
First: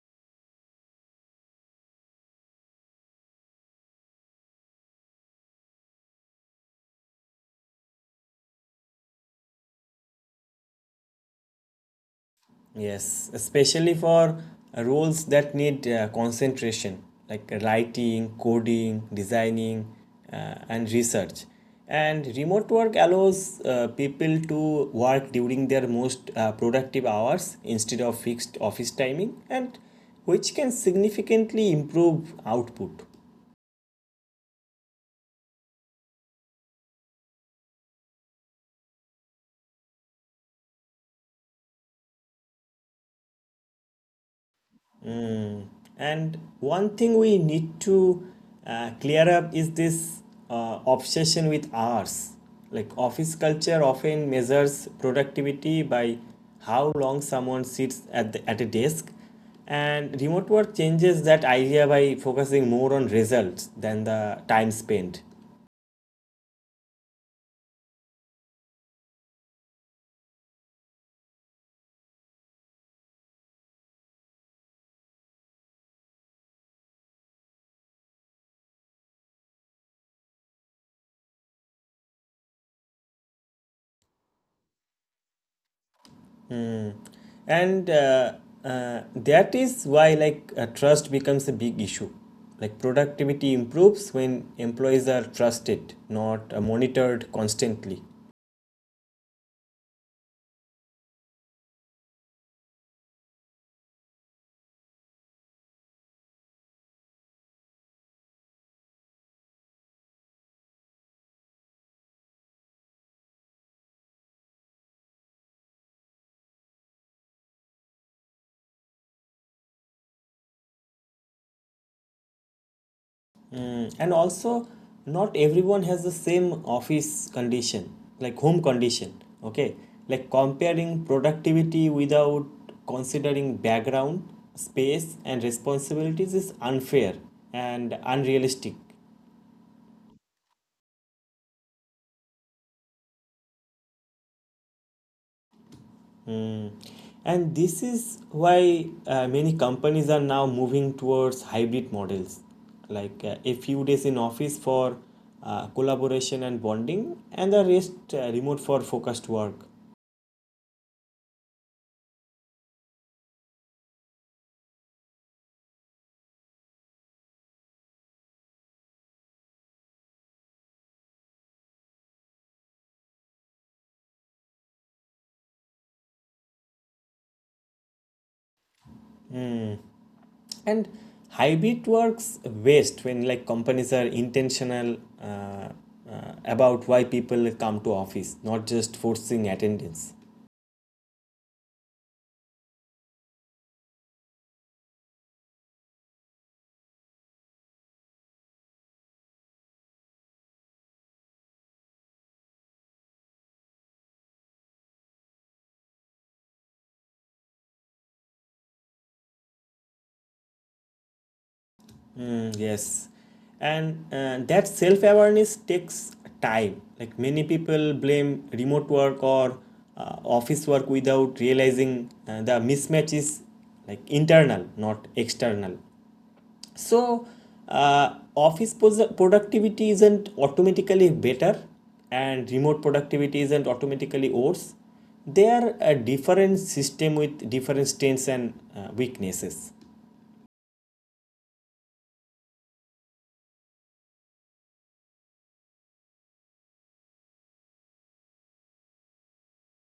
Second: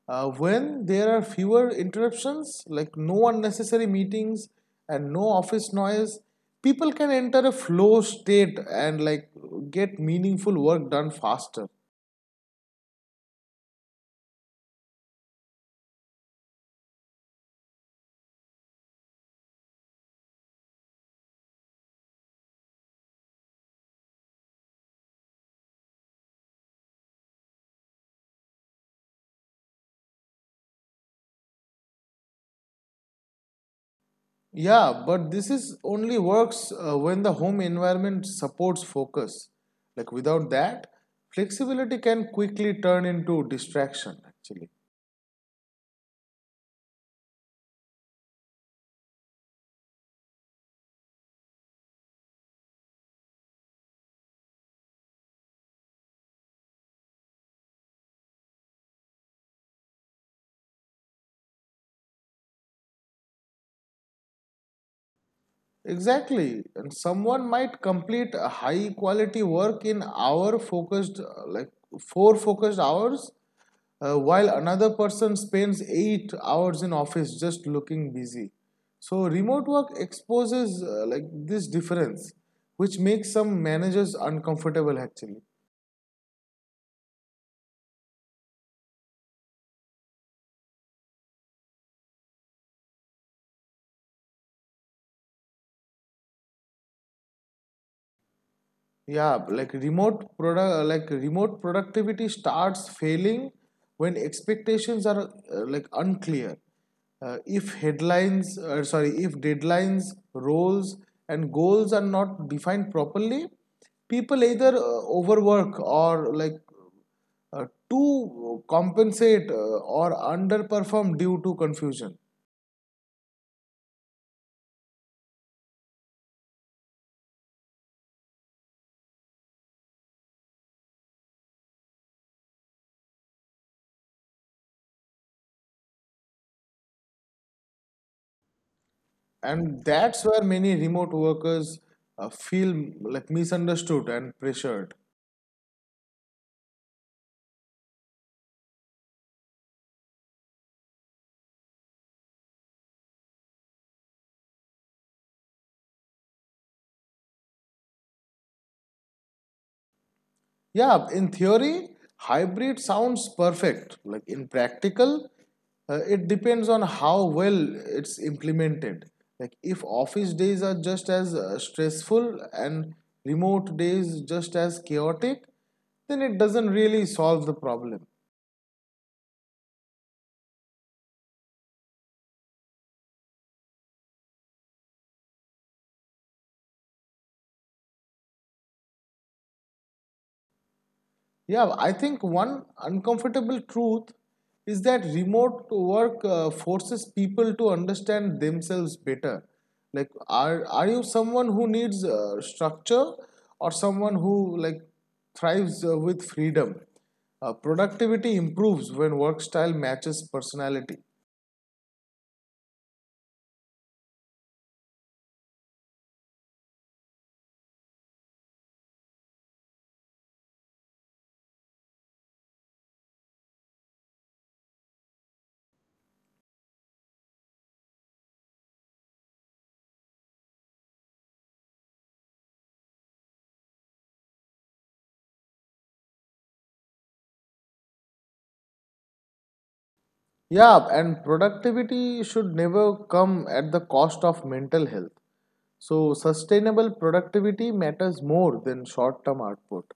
Speaker 2: When there are fewer interruptions, like no unnecessary meetings and no office noise, people can enter a flow state and like get meaningful work done faster.
Speaker 1: Yes, especially for roles that need concentration, like writing, coding, designing, and research. And remote work allows people to work during their most productive hours instead of fixed office timing, and which can significantly improve output.
Speaker 2: Yeah, but this is only works when the home environment supports focus. Like without that, flexibility can quickly turn into distraction actually.
Speaker 1: And one thing we need to clear up is this obsession with hours. Like office culture often measures productivity by how long someone sits at a desk. And remote work changes that idea by focusing more on results than the time spent.
Speaker 2: Exactly. And someone might complete a high quality work in hour focused 4 focused hours while another person spends 8 hours in office just looking busy. So remote work exposes like this difference which makes some managers uncomfortable actually.
Speaker 1: Mm. And that is why like trust becomes a big issue. Like productivity improves when employees are trusted, not monitored constantly.
Speaker 2: Yeah, like remote productivity starts failing when expectations are like unclear. If headlines, sorry, if deadlines, roles, and goals are not defined properly, people either overwork or like to compensate or underperform due to confusion.
Speaker 1: Mm. And also, not everyone has the same office condition, like home condition. Okay, like comparing productivity without considering background, space, and responsibilities is unfair and unrealistic.
Speaker 2: And that's where many remote workers feel like misunderstood and pressured.
Speaker 1: Mm. And this is why many companies are now moving towards hybrid models, like a few days in office for collaboration and bonding, and the rest remote for focused work.
Speaker 2: Yeah, in theory, hybrid sounds perfect. Like in practical, it depends on how well it's implemented. Like if office days are just as stressful and remote days just as chaotic, then it doesn't really solve the problem.
Speaker 1: Mm. And hybrid works best when like companies are intentional uh, about why people come to office, not just forcing attendance.
Speaker 2: Yeah, I think one uncomfortable truth is that remote work forces people to understand themselves better. Like, are you someone who needs structure or someone who like thrives with freedom? Productivity improves when work style matches personality.
Speaker 1: Mm, yes. And that self-awareness takes time. Like many people blame remote work or office work without realizing the mismatch is like internal, not external. So, office productivity isn't automatically better, and remote productivity isn't automatically worse. They are a different system with different strengths and weaknesses.
Speaker 2: Yeah, and productivity should never come at the cost of mental health. So, sustainable productivity matters more than short term output.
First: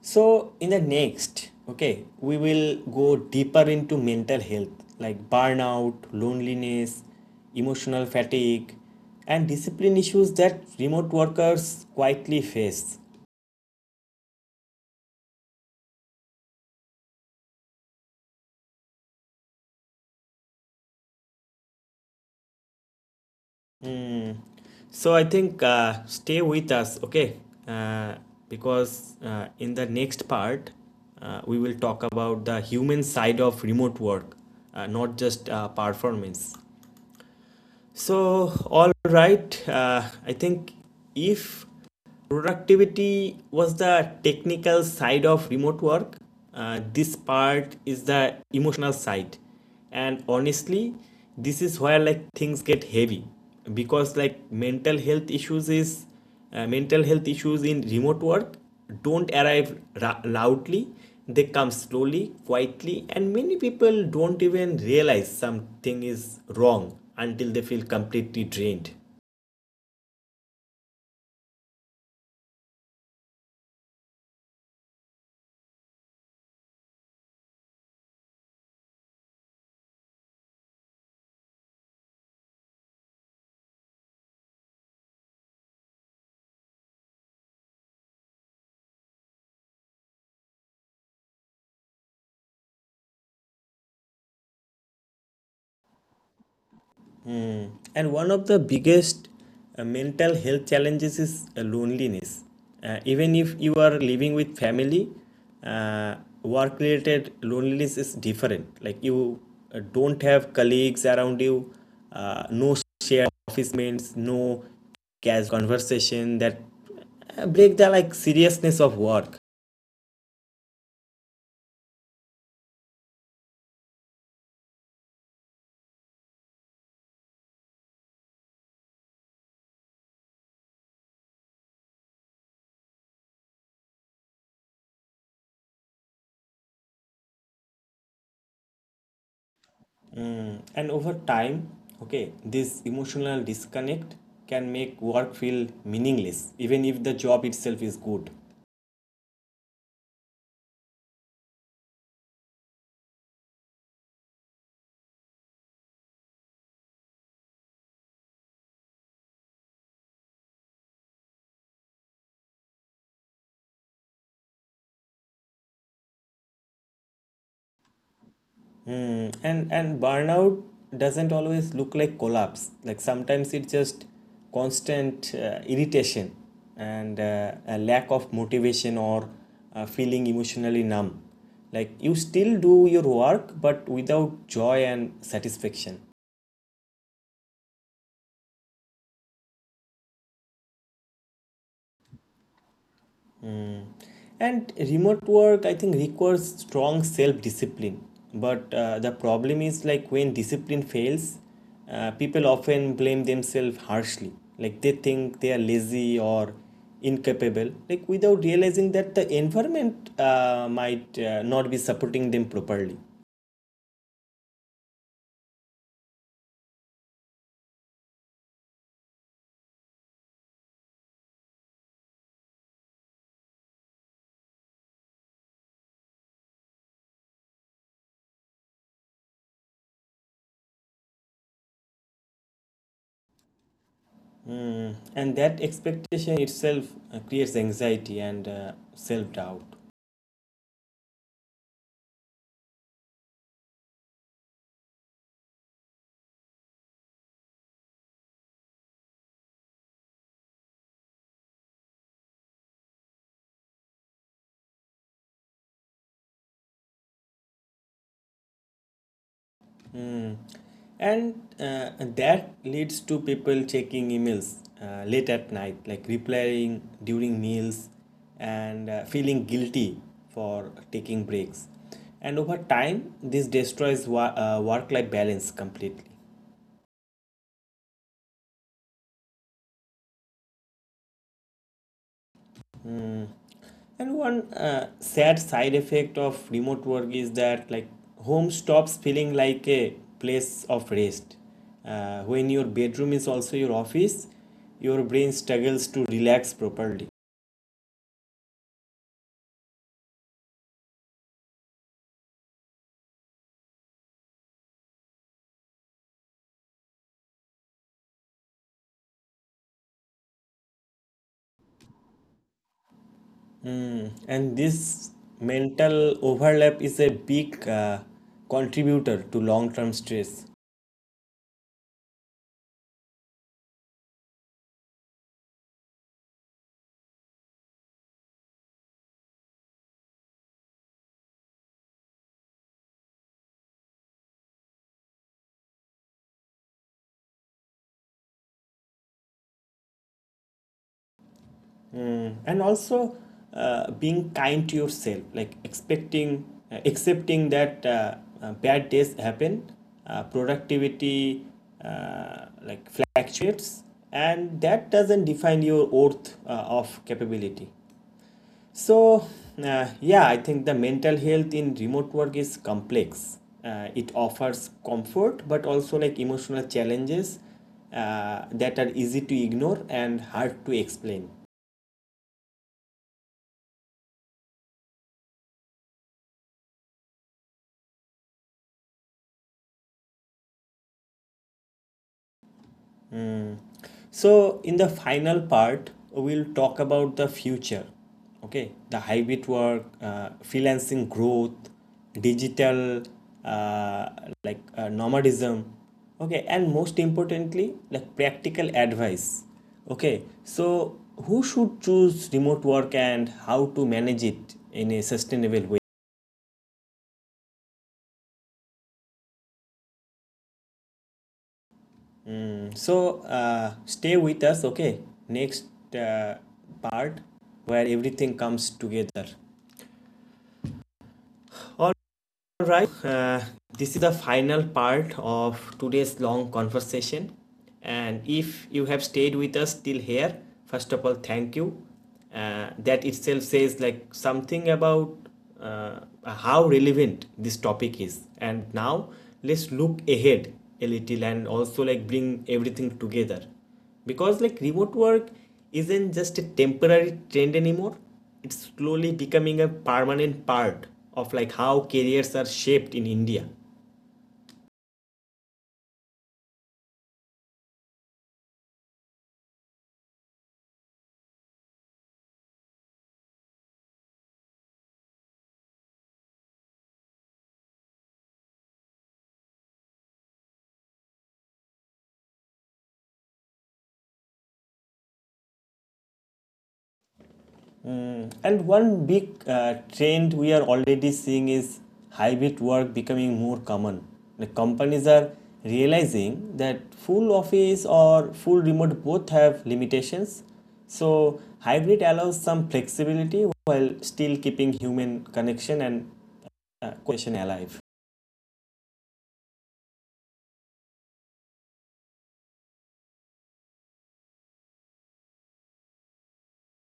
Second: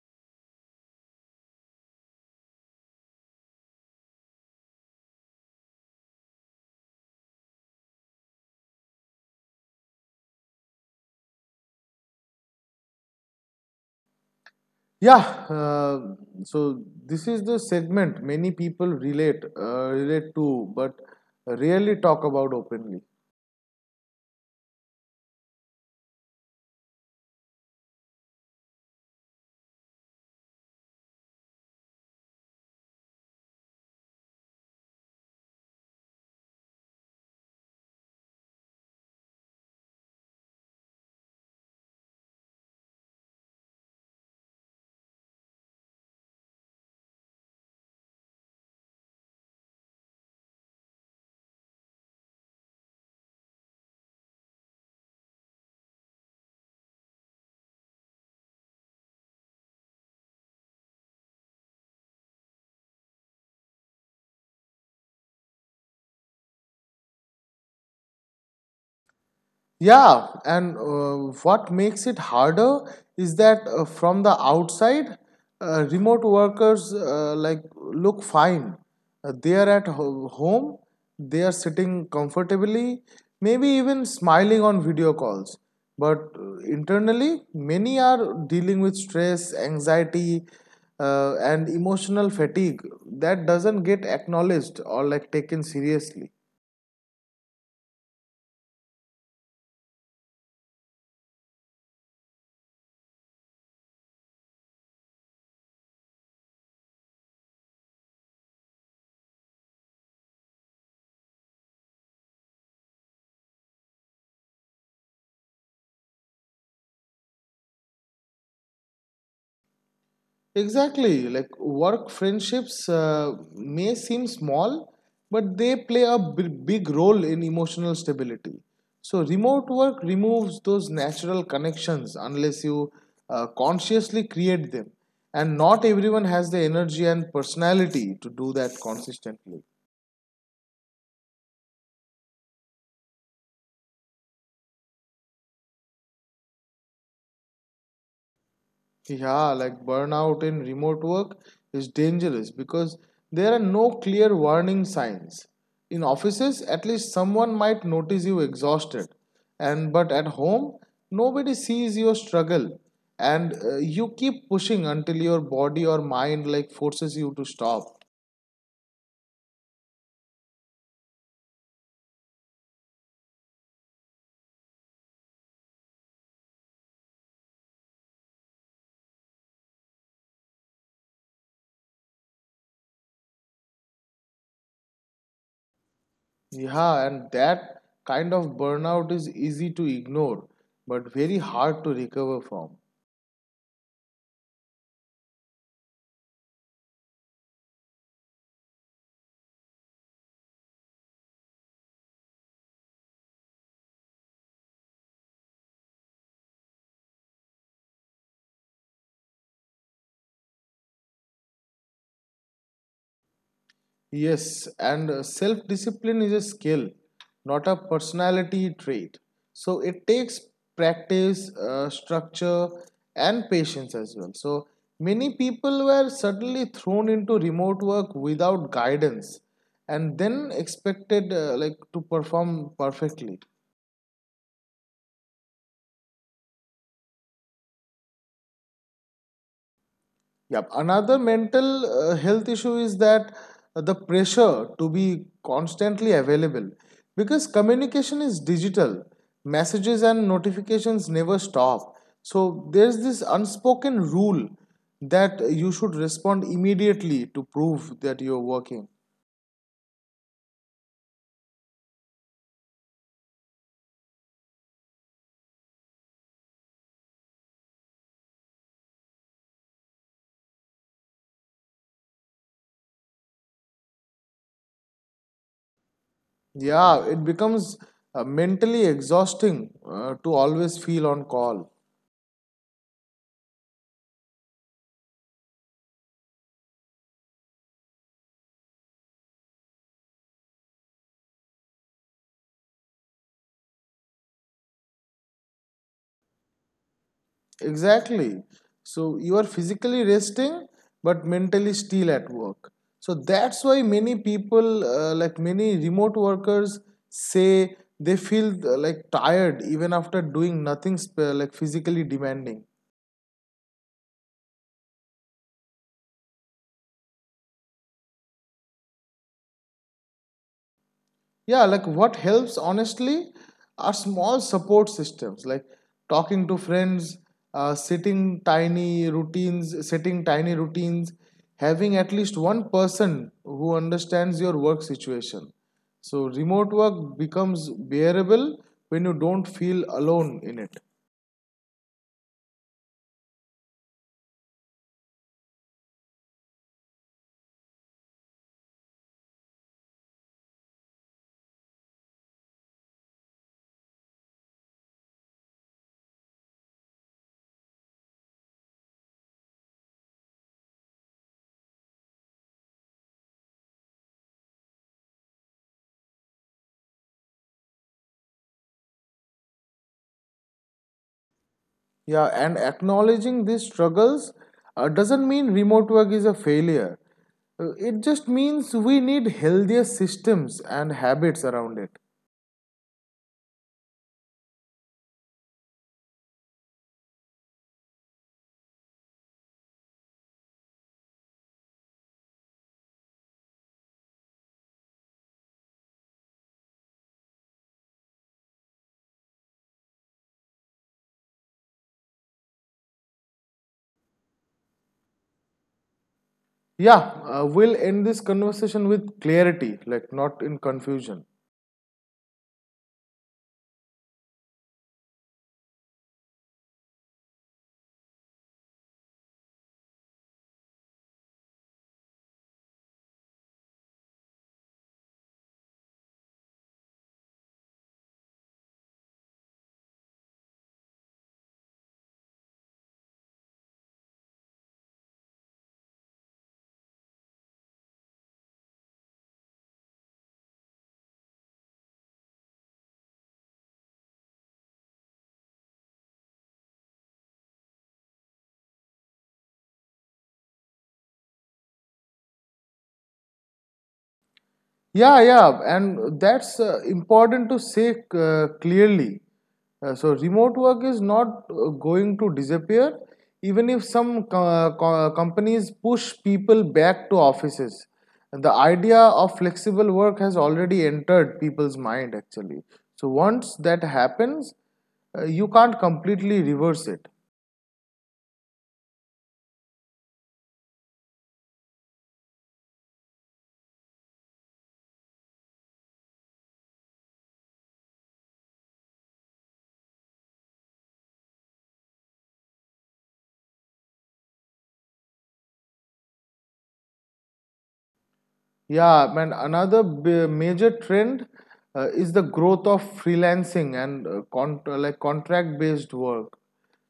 Speaker 1: So, in the next, okay, we will go deeper into mental health, like burnout, loneliness, emotional fatigue, and discipline issues that remote workers quietly face.
Speaker 2: Yeah, uh, so this is the segment many people relate relate to, but rarely talk about openly.
Speaker 1: Hmm. So, I think stay with us, okay, uh, because in the next part, we will talk about the human side of remote work, not just performance. So, all right, I think if productivity was the technical side of remote work. This part is the emotional side. And honestly, this is where like things get heavy because like mental health issues in remote work don't arrive loudly. They come slowly, quietly, and many people don't even realize something is wrong until they feel completely drained.
Speaker 2: Yeah, and what makes it harder is that from the outside, remote workers like look fine. They are at home, they are sitting comfortably, maybe even smiling on video calls. But internally, many are dealing with stress, anxiety, and emotional fatigue that doesn't get acknowledged or like taken seriously.
Speaker 1: And one of the biggest mental health challenges is loneliness. Even if you are living with family, uh, work related loneliness is different. Like you don't have colleagues around you, no shared office mates, no casual conversation that break the like seriousness of work.
Speaker 2: Exactly. Like work friendships may seem small, but they play a big role in emotional stability. So, remote work removes those natural connections unless you consciously create them. And not everyone has the energy and personality to do that consistently.
Speaker 1: Mm, and over time, okay, this emotional disconnect can make work feel meaningless, even if the job itself is good.
Speaker 2: Yeah, like burnout in remote work is dangerous because there are no clear warning signs. In offices, at least someone might notice you exhausted, and but at home, nobody sees your struggle, and you keep pushing until your body or mind like forces you to stop.
Speaker 1: Mm, and burnout doesn't always look like collapse. Like sometimes it's just constant irritation and a lack of motivation or feeling emotionally numb. Like you still do your work, but without joy and satisfaction.
Speaker 2: Yeah, and that kind of burnout is easy to ignore, but very hard to recover from.
Speaker 1: Mm. And remote work, I think, requires strong self discipline. But the problem is like when discipline fails, people often blame themselves harshly. Like they think they are lazy or incapable, like without realizing that the environment might not be supporting them properly.
Speaker 2: Yes, and self discipline is a skill, not a personality trait. So it takes practice, structure, and patience as well. So many people were suddenly thrown into remote work without guidance and then expected like to perform perfectly.
Speaker 1: Mm. And that expectation itself creates anxiety and self doubt.
Speaker 2: Yep. Another mental health issue is that the pressure to be constantly available because communication is digital, messages and notifications never stop. So there's this unspoken rule that you should respond immediately to prove that you're working.
Speaker 1: Hmm. And uh, that leads to people checking emails late at night, like replying during meals and feeling guilty for taking breaks. And over time, this destroys work life balance completely.
Speaker 2: Yeah, it becomes mentally exhausting to always feel on call.
Speaker 1: Hmm. And one sad side effect of remote work is that like home stops feeling like a place of rest. When your bedroom is also your office, your brain struggles to relax properly.
Speaker 2: Exactly. So you are physically resting but mentally still at work. So that's why many people, like many remote workers, say they feel like tired even after doing nothing like physically demanding.
Speaker 1: Mm. And this mental overlap is a big contributor to long-term stress.
Speaker 2: Yeah, like what helps honestly are small support systems like talking to friends, sitting tiny routines setting tiny routines, having at least one person who understands your work situation, so remote work becomes bearable when you don't feel alone in it.
Speaker 1: Mm. And also being kind to yourself, like expecting, accepting that bad days happen, productivity like fluctuates, and that doesn't define your worth of capability. So yeah, I think the mental health in remote work is complex. It offers comfort but also like emotional challenges that are easy to ignore and hard to explain.
Speaker 2: Yeah, and acknowledging these struggles doesn't mean remote work is a failure. It just means we need healthier systems and habits around it.
Speaker 1: So, in the final part, we'll talk about the future. Okay, the hybrid work, freelancing growth, digital uh, nomadism. Okay, and most importantly, like practical advice. Okay, so who should choose remote work and how to manage it in a sustainable way?
Speaker 2: Yeah, we'll end this conversation with clarity, like not in confusion.
Speaker 1: Mm. So, stay with us. Okay, next uh, part where everything comes together. All right. This is the final part of today's long conversation. And if you have stayed with us till here, first of all, thank you. That itself says like something about uh, how relevant this topic is. And now let's look ahead a little and also like bring everything together because like remote work isn't just a temporary trend anymore, it's slowly becoming a permanent part of like how careers are shaped in India.
Speaker 2: Yeah, and that's important to say clearly. So, remote work is not going to disappear, even if some companies push people back to offices. And the idea of flexible work has already entered people's mind, actually. So, once that happens, you can't completely reverse it.
Speaker 1: Mm, and one big trend we are already seeing is hybrid work becoming more common. The companies are realizing that full office or full remote both have limitations, so hybrid allows some flexibility while still keeping human connection and question alive.
Speaker 2: Yeah, man, another major trend is the growth of freelancing and like contract-based work.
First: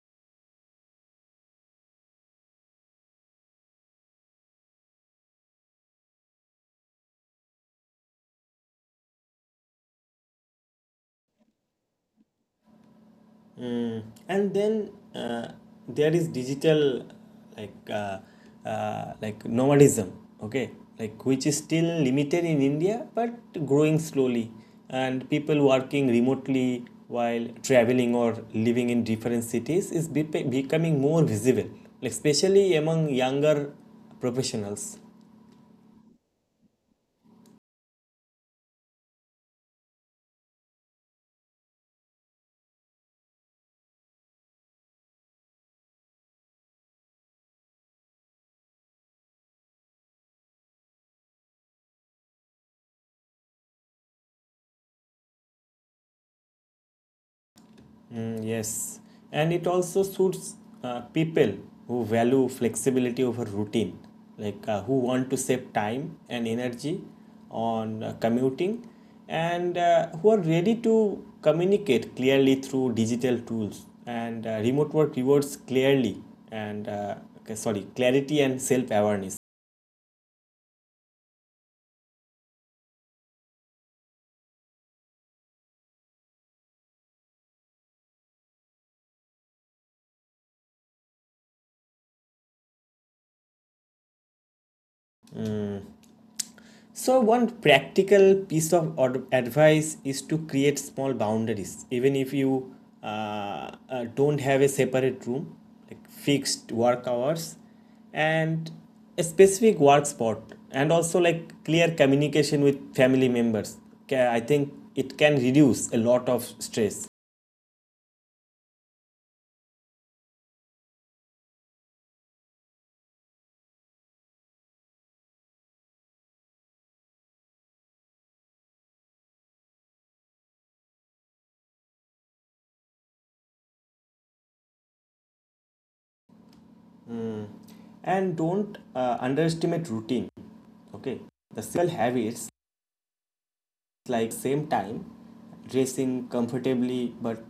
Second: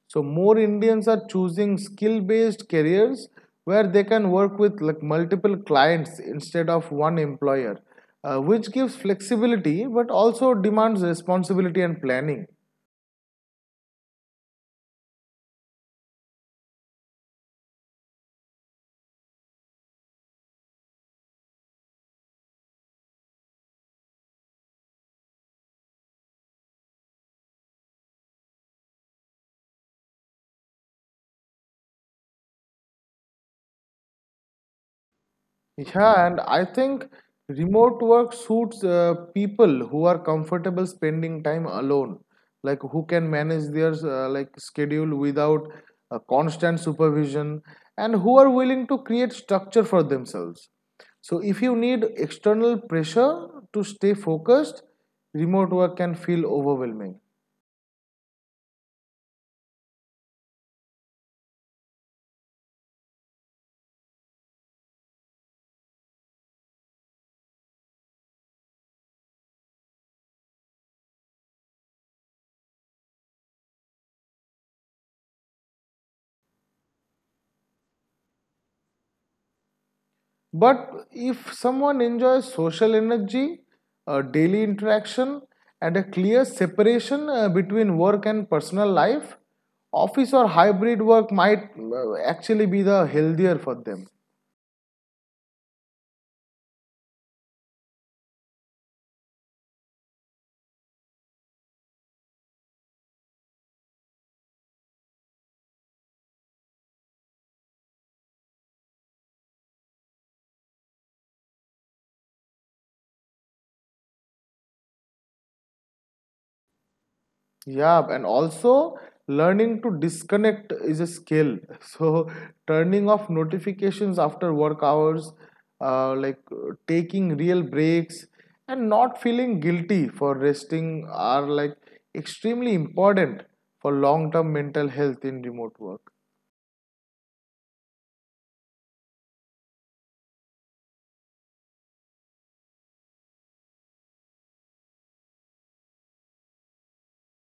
Speaker 2: So more Indians are choosing skill-based careers where they can work with like multiple clients instead of one employer, which gives flexibility but also demands responsibility and planning.
Speaker 1: Mm. And then there is digital, like uh, like nomadism. Okay, like which is still limited in India, but growing slowly. And people working remotely while traveling or living in different cities is becoming more visible, especially among younger professionals.
Speaker 2: Yeah, and I think remote work suits people who are comfortable spending time alone, like who can manage their like schedule without constant supervision, and who are willing to create structure for themselves. So if you need external pressure to stay focused, remote work can feel overwhelming.
Speaker 1: Mm, yes, and it also suits people who value flexibility over routine, like who want to save time and energy on commuting and who are ready to communicate clearly through digital tools. And remote work rewards clearly and okay, sorry, clarity and self awareness.
Speaker 2: But if someone enjoys social energy, daily interaction, and a clear separation between work and personal life, office or hybrid work might actually be the healthier for them.
Speaker 1: So, one practical piece of advice is to create small boundaries, even if you don't have a separate room, like fixed work hours, and a specific work spot, and also like clear communication with family members. I think it can reduce a lot of stress.
Speaker 2: Yeah, and also learning to disconnect is a skill. (laughs) So turning off notifications after work hours, taking real breaks, and not feeling guilty for resting are like extremely important for long-term mental health in remote work.
Speaker 1: Mm. And don't underestimate routine. Okay, the simple habits like same time, dressing comfortably but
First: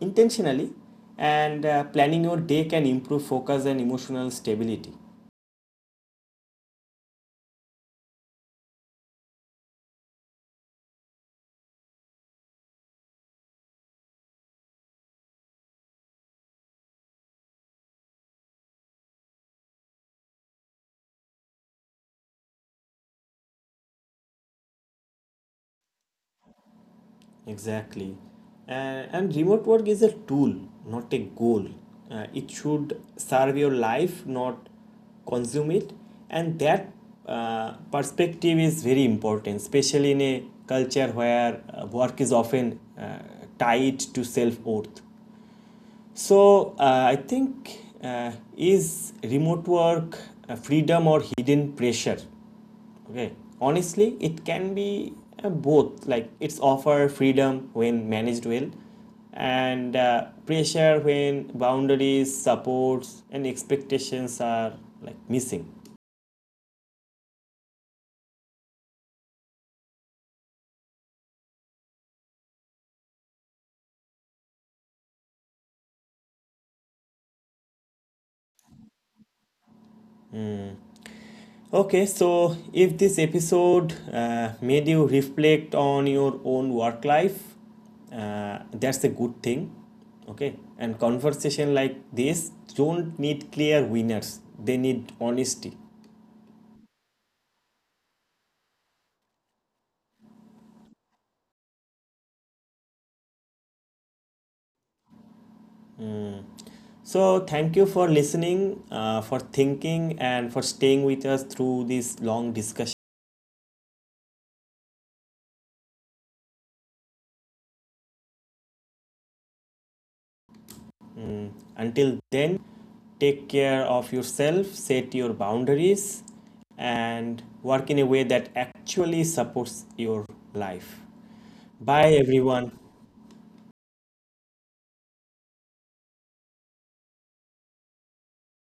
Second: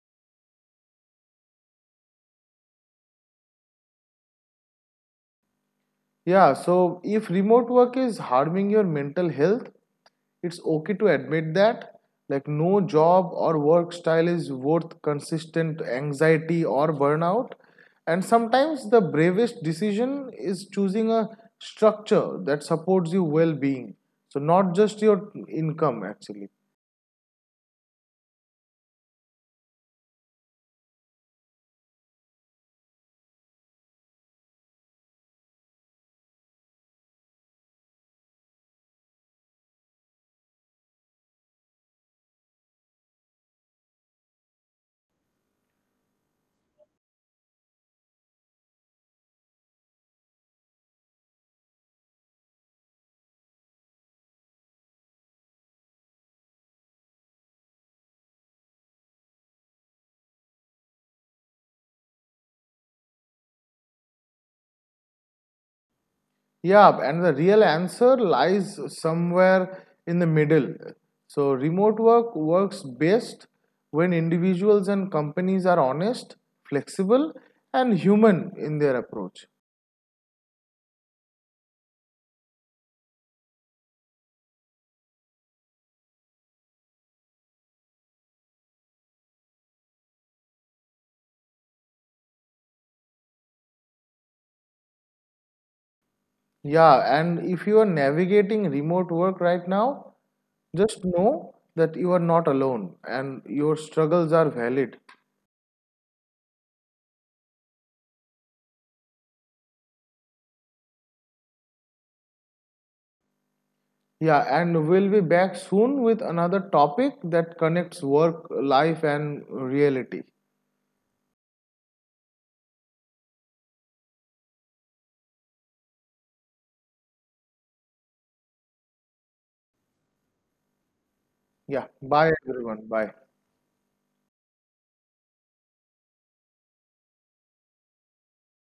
Speaker 1: intentionally, and planning your day can improve focus and emotional stability.
Speaker 2: Yeah, so if remote work is harming your mental health, it's okay to admit that, like no job or work style is worth consistent anxiety or burnout, and sometimes the bravest decision is choosing a structure that supports your well-being, so not just your income actually.
Speaker 1: Exactly. Uh, and remote work is a tool, not a goal. It should serve your life, not consume it. And that perspective is very important, especially in a culture where work is often tied to self worth. So I think is remote work a freedom or hidden pressure? Okay, honestly, it can be both. Like it's offer freedom when managed well, and pressure when boundaries, supports, and expectations are like missing.
Speaker 2: Yeah, and the real answer lies somewhere in the middle. So remote work works best when individuals and companies are honest, flexible, and human in their approach.
Speaker 1: Okay, so if this episode made you reflect on your own work life, that's a good thing. Okay, and conversation like this don't need clear winners, they need honesty.
Speaker 2: Yeah, and if you are navigating remote work right now, just know that you are not alone and your struggles are valid.
Speaker 1: Mm. So, thank you for listening, for thinking, and for staying with us through this long discussion.
Speaker 2: Yeah, and we'll be back soon with another topic that connects work, life, and reality.
Speaker 1: Mm. Until then, take care of yourself, set your boundaries, and work in a way that actually supports your life.
Speaker 2: Yeah,
Speaker 1: Bye,
Speaker 2: bye
Speaker 1: everyone.
Speaker 2: everyone. Bye.